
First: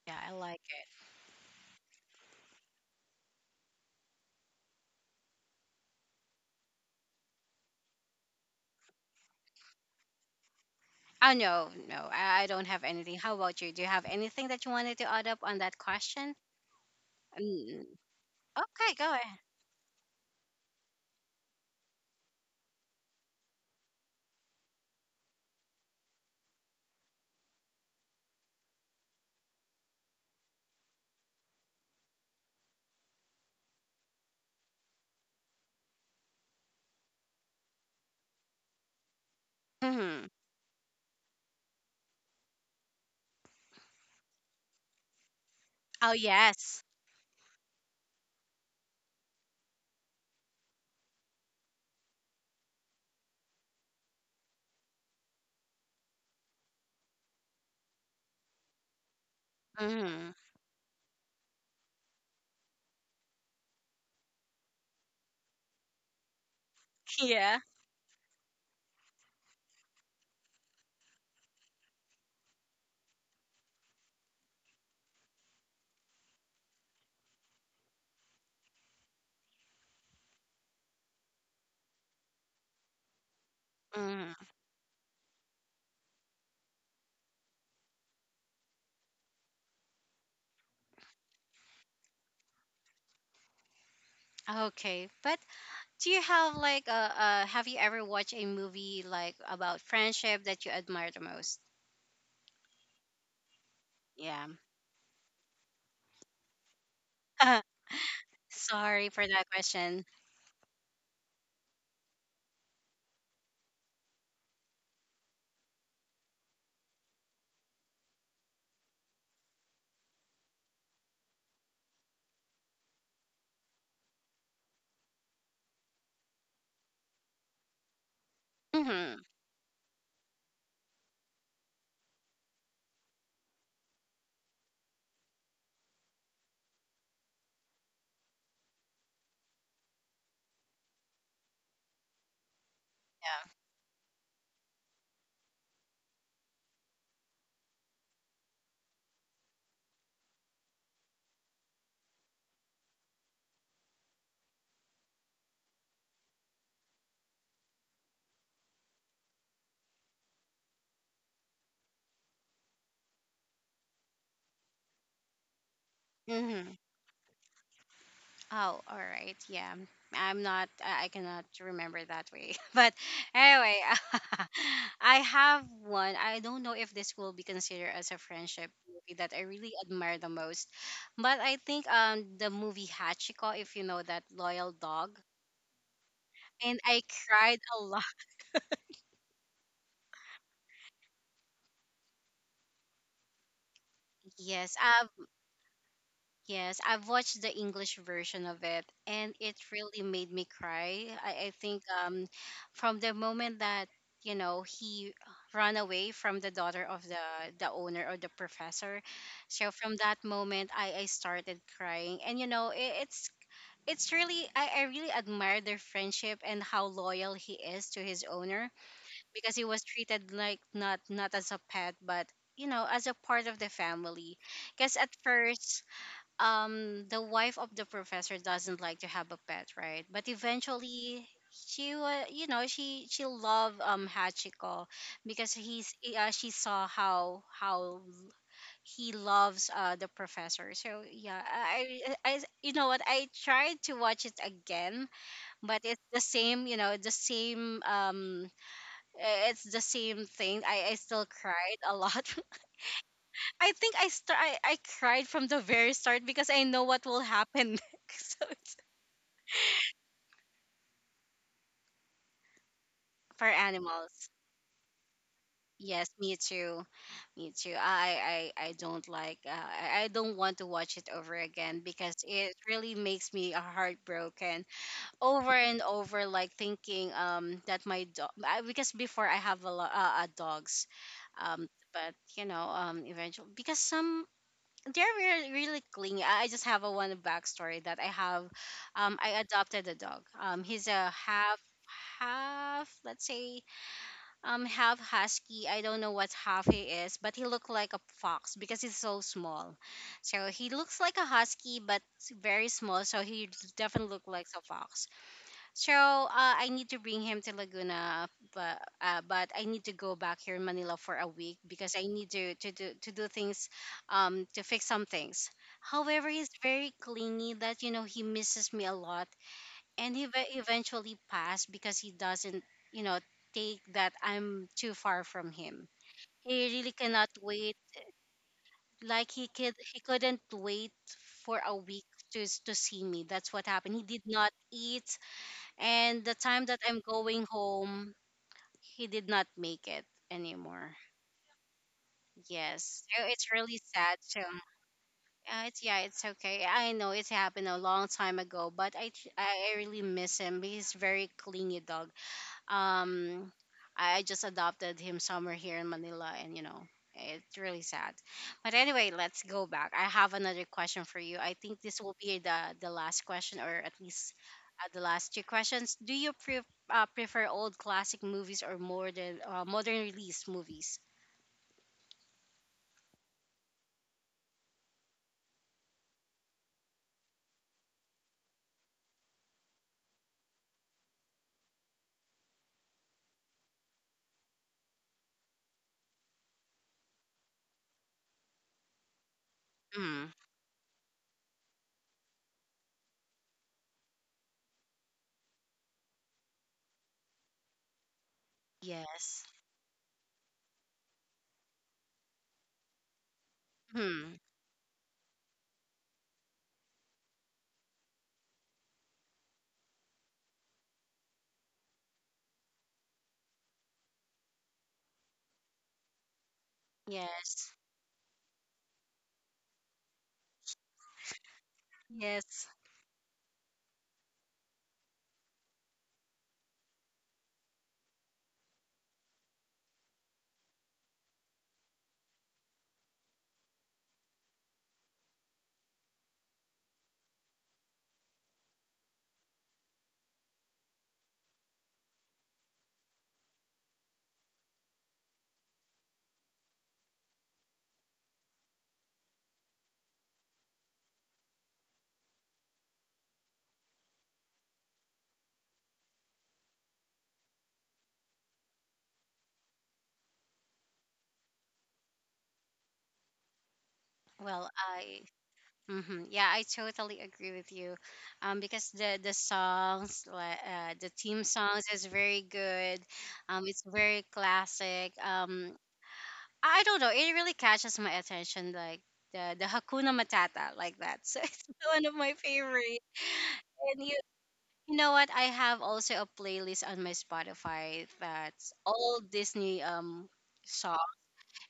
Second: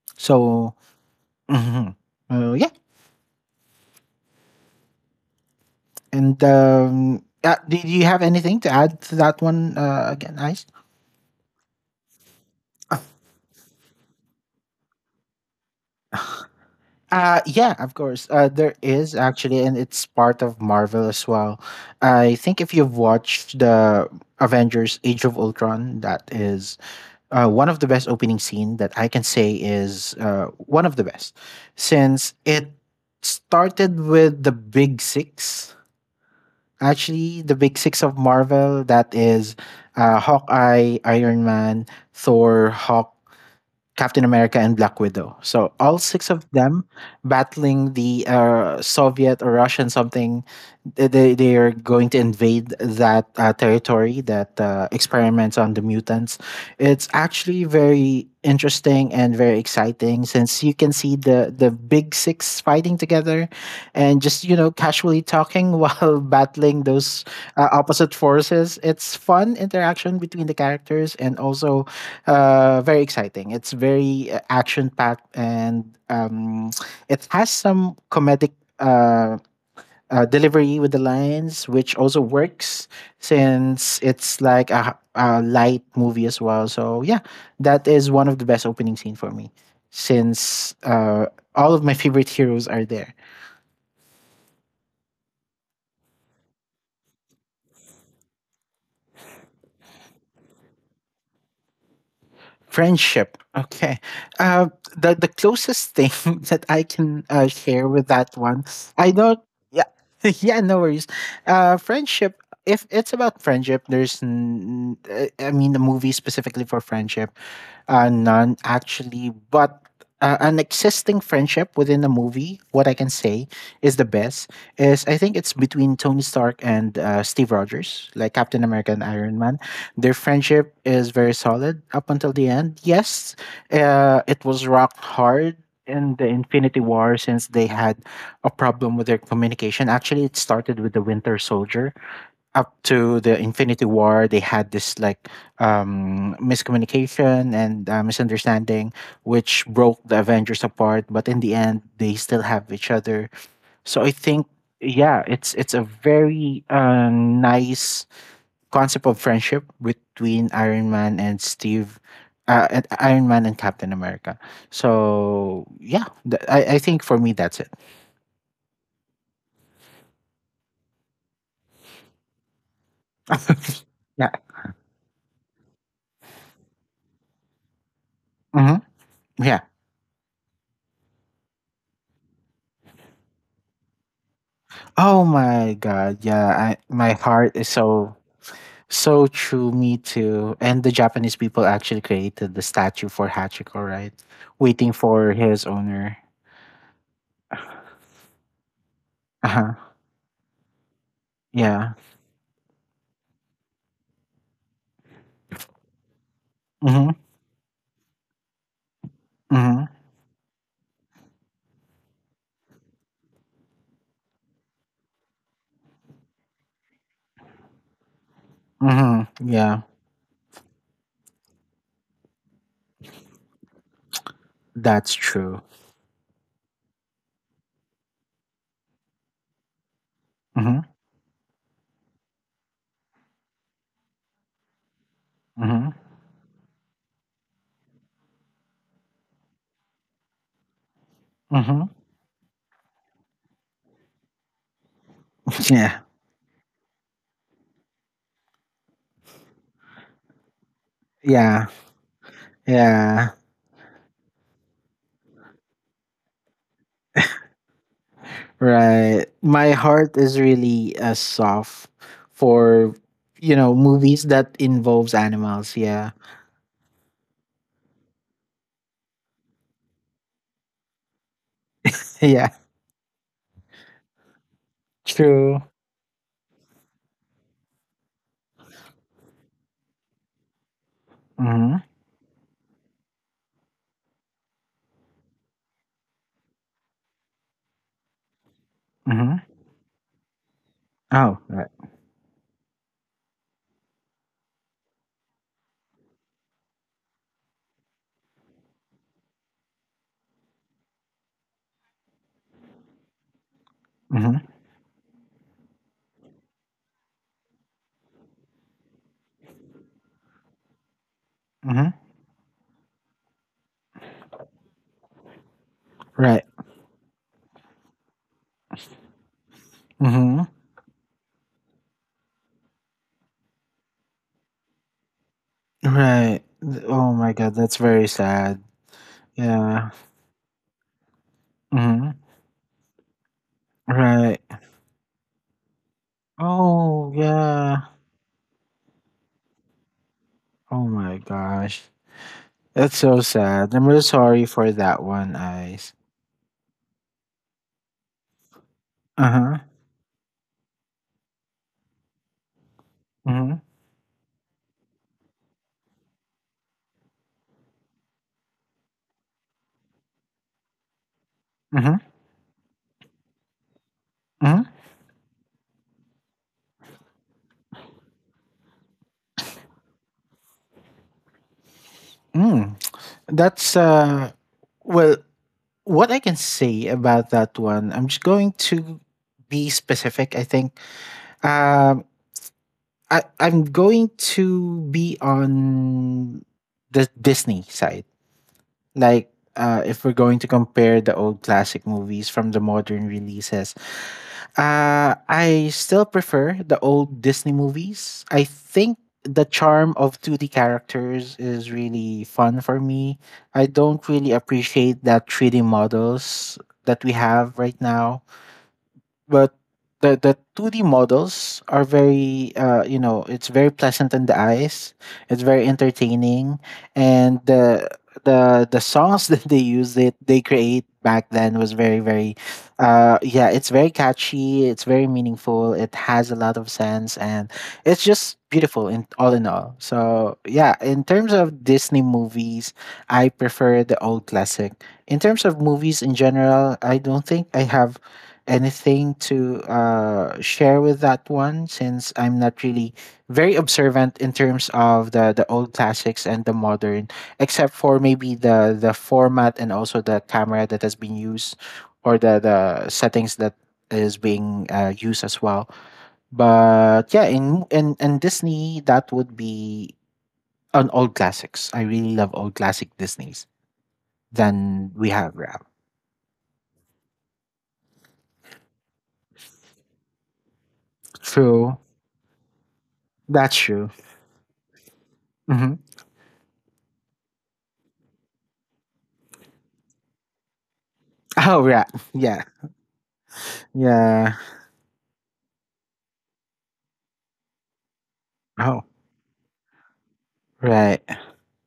S1: Yeah, I like
S2: So,
S1: it.
S2: mhm. Yeah. And do you have anything to add to that one, again, Ice?
S1: Oh no, no, I don't have anything. How about you? Do you have anything that you wanted to add up on that question?
S2: Yeah,
S1: Mm.
S2: of course. There
S1: Okay, go
S2: is
S1: ahead.
S2: actually, and it's part of Marvel as well. I think if you've watched the Avengers Age of Ultron, that is one of the best opening scene that I can say is one of the best, since it started with the big six. Actually, the big six of Marvel that is
S1: Mhm.
S2: Hawkeye, Iron Man, Thor, Hawk, Captain America, and Black Widow. So all
S1: Oh
S2: six of
S1: yes.
S2: them battling the Soviet or Russian something. They are going to invade that territory that experiments on the mutants. It's actually very interesting and very exciting
S1: Mm.
S2: since you can see the big six fighting together and just, casually talking while battling those
S1: Yeah.
S2: opposite forces. It's fun interaction between the characters, and also very exciting. It's very action packed and it has some comedic uh, delivery with the lines, which also works, since
S1: Mm.
S2: it's like a light movie as well. So yeah, that is one of the best opening scene for me, since all of my favorite heroes are there.
S1: Okay. But do you have like a have you ever watched a movie like about friendship that you admire the most?
S2: Friendship. Okay,
S1: Yeah.
S2: uh, the closest thing that I can share with that one,
S1: Sorry
S2: I
S1: for
S2: don't.
S1: that
S2: Yeah,
S1: question.
S2: yeah, no worries. Friendship. If it's about friendship, there's, I mean, the movie specifically for friendship. None actually, but an existing friendship within a movie, what I can say is the best is I think it's between Tony Stark and Steve Rogers, like Captain America and
S1: Mm-hmm.
S2: Iron Man. Their friendship is very solid up until the end. Yes, it was rocked hard in the Infinity War since they had a problem with their communication. Actually, it started with the Winter Soldier up to the
S1: Yeah.
S2: Infinity War, they had this like miscommunication and misunderstanding, which broke the Avengers apart. But in the end, they still have each other. So I think, yeah, it's a very nice concept of friendship between Iron Man and Steve, and Iron Man and Captain America. So yeah, th-
S1: Mm-hmm.
S2: I I think for me that's it.
S1: Oh, all right. Yeah. I'm not, I cannot remember that way. But anyway,
S2: Yeah.
S1: I have one. I don't know if this will be considered as a friendship
S2: Hmm.
S1: movie that I
S2: Yeah.
S1: really admire the most. But I think the movie Hachiko, if you know that, Loyal Dog.
S2: Oh my God. Yeah. I,
S1: And I
S2: my heart
S1: cried
S2: is
S1: a lot.
S2: so. So true, me too. And the Japanese people actually created the statue for Hachiko, right?
S1: Yes.
S2: Waiting for his owner.
S1: Yes, I've watched the English version of it, and it
S2: Uh-huh.
S1: really made me cry. I think
S2: Yeah.
S1: from the moment that he ran away from the daughter of
S2: Mm-hmm.
S1: the owner or the professor, so
S2: Mm-hmm.
S1: from that moment I started crying, and it's really, I really admire their friendship and how loyal he is to his owner,
S2: Mm-hmm.
S1: because he
S2: Yeah.
S1: was treated like not as a pet but you know as a part of the family, because at
S2: That's true.
S1: first the wife of the professor doesn't like to have a pet, right? But
S2: Mm-hmm.
S1: eventually she wa you know she loved Hachiko, because he's
S2: Mm-hmm.
S1: she saw how he loves the professor. So yeah,
S2: Mm-hmm.
S1: you know what, I tried to watch it again but it's
S2: Yeah.
S1: the same, it's the same thing, i still
S2: Yeah.
S1: cried a lot.
S2: Yeah.
S1: I think I cried from the very start because I know what will happen next. So it's
S2: Right. My heart is really soft for,
S1: for
S2: movies
S1: animals.
S2: that involves animals.
S1: Yes,
S2: Yeah.
S1: me too. Me too. I don't like I don't want to watch it over again because
S2: Yeah.
S1: it really makes me heartbroken over
S2: True.
S1: and over, like thinking that my dog, because before I have a lot dogs, um
S2: Mm-hmm.
S1: but you know eventually because some, they're really, really clingy. I just have a one backstory that I have.
S2: Mm-hmm.
S1: I adopted a dog. He's a
S2: Oh.
S1: half
S2: Right.
S1: half let's say half husky, I don't know what half he is, but he looked like a fox because he's so small, so he looks like a husky but very small, so he definitely looked
S2: Mm-hmm.
S1: like a fox. So I need to bring him to Laguna, but I need to go back here in Manila for a week because
S2: Mm-hmm.
S1: I need to do things, to fix some things. However,
S2: Right.
S1: he's very clingy, that you know he misses me a lot, and
S2: Mm-hmm.
S1: eventually passed because he doesn't you know take that I'm too far from him.
S2: Right.
S1: He
S2: Th
S1: really
S2: Oh
S1: cannot
S2: my god,
S1: wait.
S2: that's very sad.
S1: Like
S2: Yeah.
S1: he couldn't wait for a week
S2: Mhm.
S1: to see me. That's what happened. He did
S2: Right.
S1: not eat, and the time that I'm
S2: Oh,
S1: going
S2: yeah.
S1: home, he did not make it
S2: Oh
S1: anymore.
S2: my gosh. That's
S1: Yes,
S2: so
S1: so it's
S2: sad.
S1: really
S2: I'm really
S1: sad. So
S2: sorry for that one,
S1: it's,
S2: Ice.
S1: yeah, it's okay. I know it happened a long time ago, but I tr-
S2: Uh-huh.
S1: I really miss him. He's very clingy dog. Um,
S2: Mhm.
S1: I just adopted him somewhere here in Manila, and you know it's really sad. But anyway, let's go back. I have another question for you. I think
S2: Mhm.
S1: this will be the last question, or at least
S2: Mhm.
S1: the last two questions. Do you prefer old classic movies or modern modern release movies?
S2: Mm. That's, uh well, what I can say about that one, I'm just going to be specific, I think. Um, I'm going to be on the Disney side. If we're
S1: Mm.
S2: going to compare the old classic movies from the modern releases, I still prefer the old Disney movies. I think the
S1: Yes.
S2: charm of 2D characters is really fun for me. I don't really
S1: Hmm.
S2: appreciate that 3D models that we have right now, but the 2D models are very, it's very pleasant in the eyes, it's very entertaining, and
S1: Yes.
S2: the songs that they use, that they create back then, was very very
S1: Yes.
S2: yeah it's very catchy, it's very meaningful, it has a lot of sense, and it's just beautiful in all in all. So yeah, in terms of Disney movies, I prefer the old classic. In terms of movies in general, I don't think I have anything to share with that one, since I'm not really very observant in terms of the old classics and the modern, except for maybe the format and also the camera that has been used, or the settings that is being used as well. But yeah, in Disney, that would be on old classics. I really love old classic Disneys.
S1: Well,
S2: Then we
S1: I—
S2: have rap.
S1: mm-hmm. Yeah, I totally agree with you. Because the songs, like the theme
S2: True.
S1: songs, is very good.
S2: That's
S1: It's
S2: true.
S1: very classic.
S2: Hmm.
S1: I don't know. It really catches my attention, like the Hakuna Matata, like that. So it's
S2: Oh, rap.
S1: one of my
S2: Yeah.
S1: favorite. And you,
S2: Yeah.
S1: you know what? I have also a playlist on my Spotify that's
S2: Oh,
S1: all Disney songs,
S2: right.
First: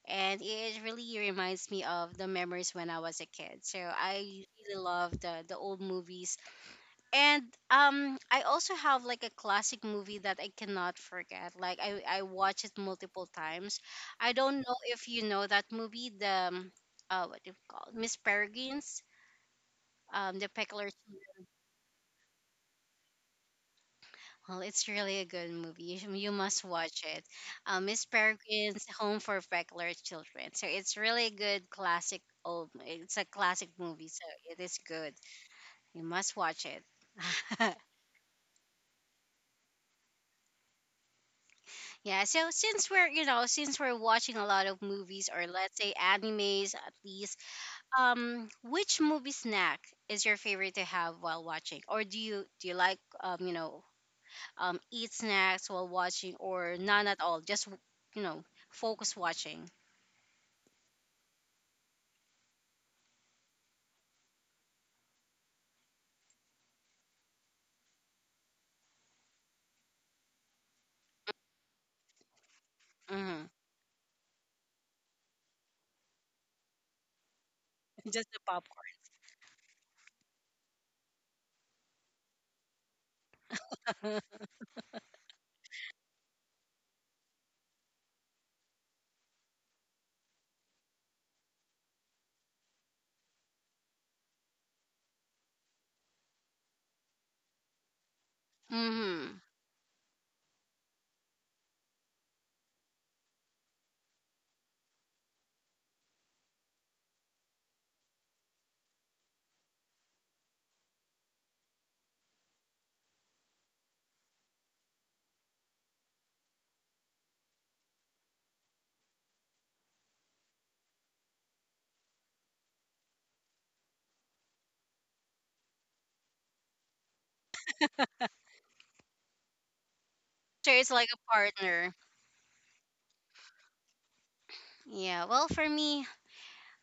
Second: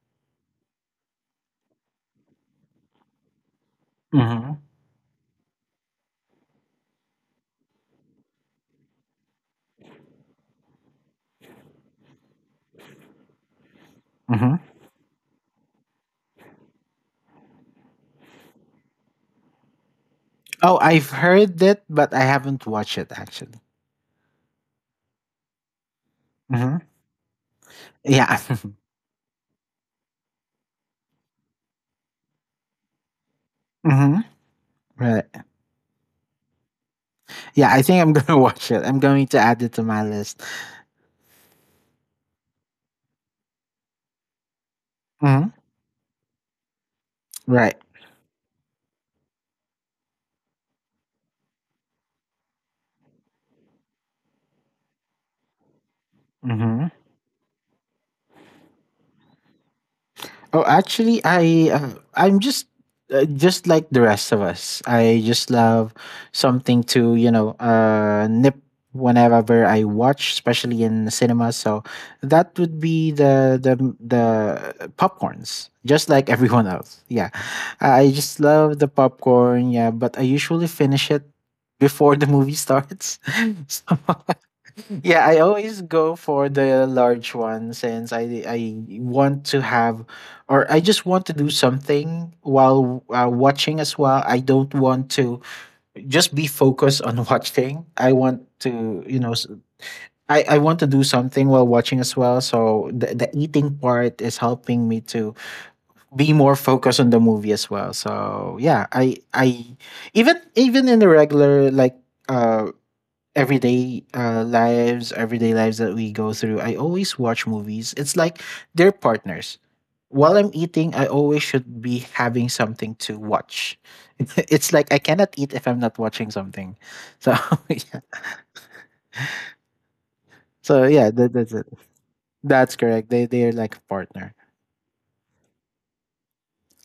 S1: and it really reminds me of the memories when I was a kid. So I
S2: Hmm.
S1: really love the old movies, and I also have like a classic movie that I cannot forget. Like I watch it multiple times. I don't
S2: Hmm.
S1: know if you know that movie, the what do you call it? Miss Peregrine's, the
S2: Oh,
S1: Peckler's—
S2: I've heard it, but I haven't watched it actually.
S1: well, it's really a good movie. You you must
S2: Hmm.
S1: watch it. Miss
S2: Yeah.
S1: Peregrine's Home for Peculiar Children. So it's really a good classic old. It's a classic movie,
S2: Hmm.
S1: so it is good.
S2: Right.
S1: You must watch it.
S2: Yeah, I think I'm gonna watch it. I'm going to add it to my list.
S1: Yeah. So since we're you know since we're watching a lot of movies,
S2: Hmm.
S1: or let's say animes at least,
S2: Right.
S1: which movie snack is your favorite to have while watching, or do you like um you know eat snacks while watching, or
S2: Hmm.
S1: none at all. Just you know, focus watching.
S2: Oh, actually, I'm just like the rest of us. I just love something to nip whenever I watch, especially in the cinema. So that would be
S1: Hmm.
S2: the popcorns, just like everyone else. Yeah, I
S1: Just
S2: just
S1: the
S2: love the
S1: popcorn.
S2: popcorn. Yeah, but I usually finish it before the movie starts. So yeah, I always go for the large one, since I want to have, or I just want to do something while watching as well. I don't want to just be focused on watching. I want to, you know,
S1: Hmm.
S2: I want to do something while watching as well. So the eating part is helping me to be more focused on the movie as well. So yeah, I even even in the regular, like uh everyday lives, everyday lives that we go through, I always watch movies. It's like they're partners. While I'm eating, I always should be having something to watch. It's like I cannot eat if I'm not watching something. So yeah,
S1: So it's like a
S2: that's it.
S1: partner.
S2: That's correct. They're like a partner.
S1: Yeah. Well, for me,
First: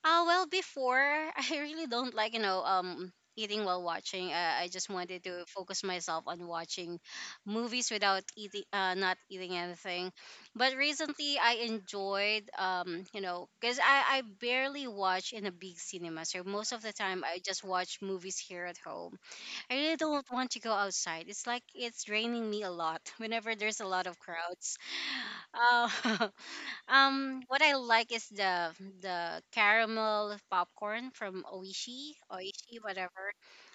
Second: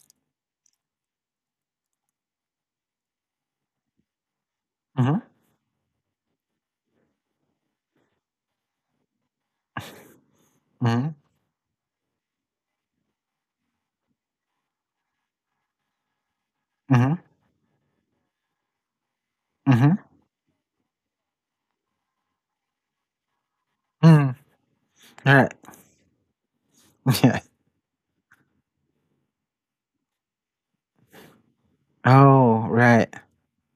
S1: Well, before I really don't like you know eating while watching. I just
S2: Mm-hmm.
S1: wanted to focus myself on watching movies without eating, not eating anything. But
S2: Mm-hmm.
S1: recently, I enjoyed you know because I barely watch in a big cinema, so most of the
S2: Mm-hmm.
S1: time I just watch movies here at home. I
S2: Mm-hmm.
S1: really don't want to go outside. It's like it's draining me a lot whenever there's a lot of
S2: Mm.
S1: crowds.
S2: Right.
S1: Uh,
S2: Yeah.
S1: what I like is the caramel popcorn from Oishi,
S2: Oh
S1: Oishi,
S2: right.
S1: whatever.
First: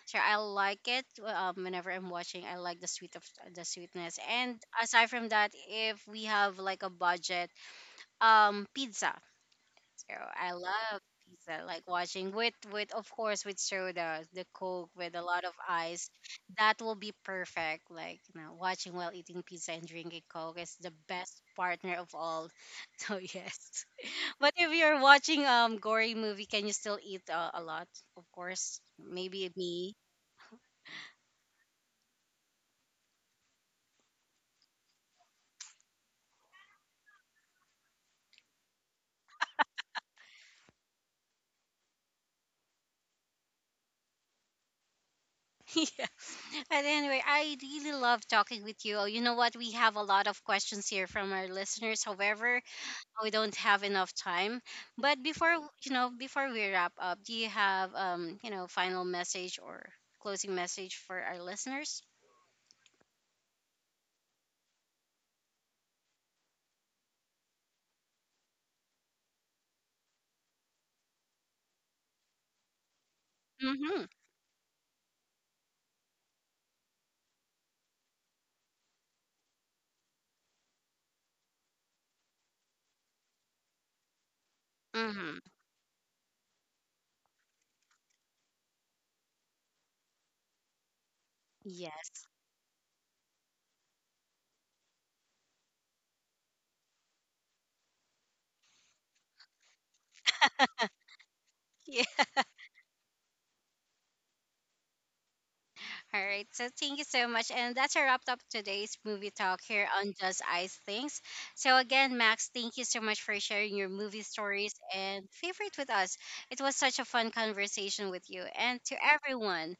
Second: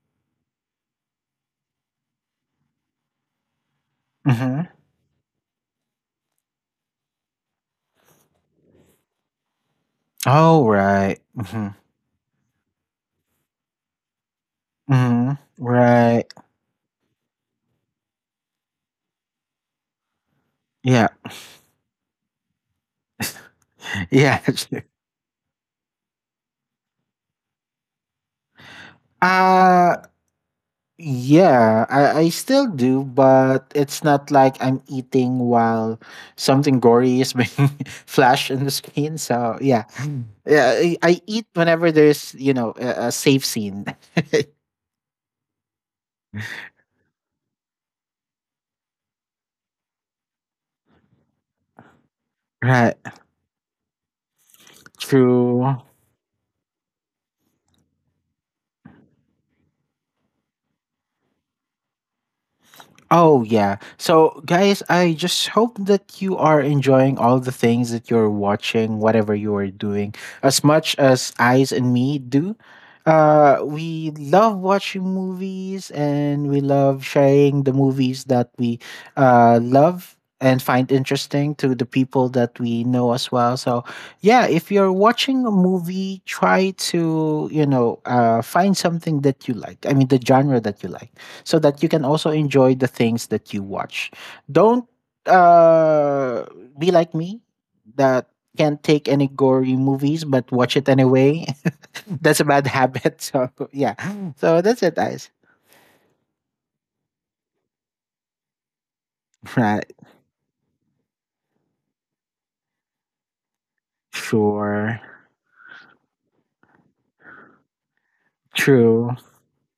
S1: So I like it whenever I'm watching. I like the sweet of the sweetness. And
S2: Mm-hmm.
S1: aside from that, if we have like a budget, pizza. Oh, I
S2: Oh
S1: love
S2: right.
S1: pizza,
S2: Mm-hmm.
S1: like watching with of course with soda, the Coke with a
S2: Mm-hmm.
S1: lot of ice.
S2: Right.
S1: That will be perfect. Like you know, watching while eating pizza and drinking Coke is the
S2: Yeah.
S1: best partner of all. So yes.
S2: Yeah.
S1: But if you're watching gory movie, can you still eat a lot? Of course, maybe me.
S2: Uh yeah, I still do, but it's not like I'm eating while something gory is being flashed on the screen. So yeah, Mm. Yeah, I eat whenever there's a safe scene.
S1: Yeah. But anyway, I really love talking with you. You know what? We have a lot of questions here from our listeners. However,
S2: Right.
S1: we don't have enough time. But before
S2: True.
S1: you know, before we wrap up, do you have you know, final message or closing message for our listeners?
S2: Oh, yeah. So, guys, I just hope that you are enjoying all the things that you're watching, whatever you are doing, as much as Eyes and me do.
S1: Mm-hmm.
S2: We love watching movies, and we love sharing the movies that we love and find interesting to the people that we know as well. So, yeah, if you're watching
S1: Mm-hmm.
S2: a movie, try to, you know, find something that you like. I mean, the genre that you like, so that you
S1: Yes.
S2: can also enjoy the things that you watch. Don't uh, be like me that can't take any gory movies, but watch it anyway.
S1: Yeah.
S2: That's a bad habit. So yeah. So that's it, guys.
S1: All right. So thank you so much. And that's a wrapped up today's movie talk here
S2: Right.
S1: on Just Ice Things. So again, Max, thank you so much for sharing your movie stories
S2: Sure.
S1: and favorite with us. It was such a fun conversation with you. And to
S2: True.
S1: everyone,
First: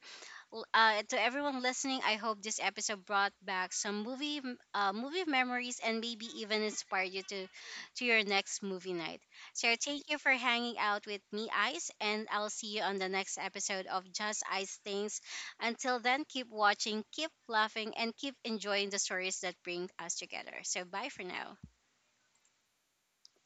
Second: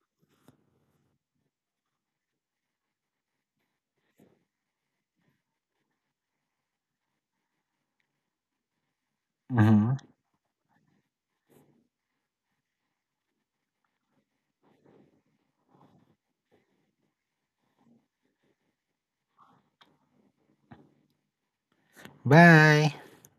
S1: To everyone listening, I hope this episode brought back some movie movie memories, and maybe even inspired you to your next movie night. So
S2: Hmm.
S1: thank you for hanging out with me, Ice, and I'll see you on the next episode of Just Ice Things. Until then, keep watching, keep laughing, and keep enjoying the stories that bring us together. So bye for now.
S2: Bye.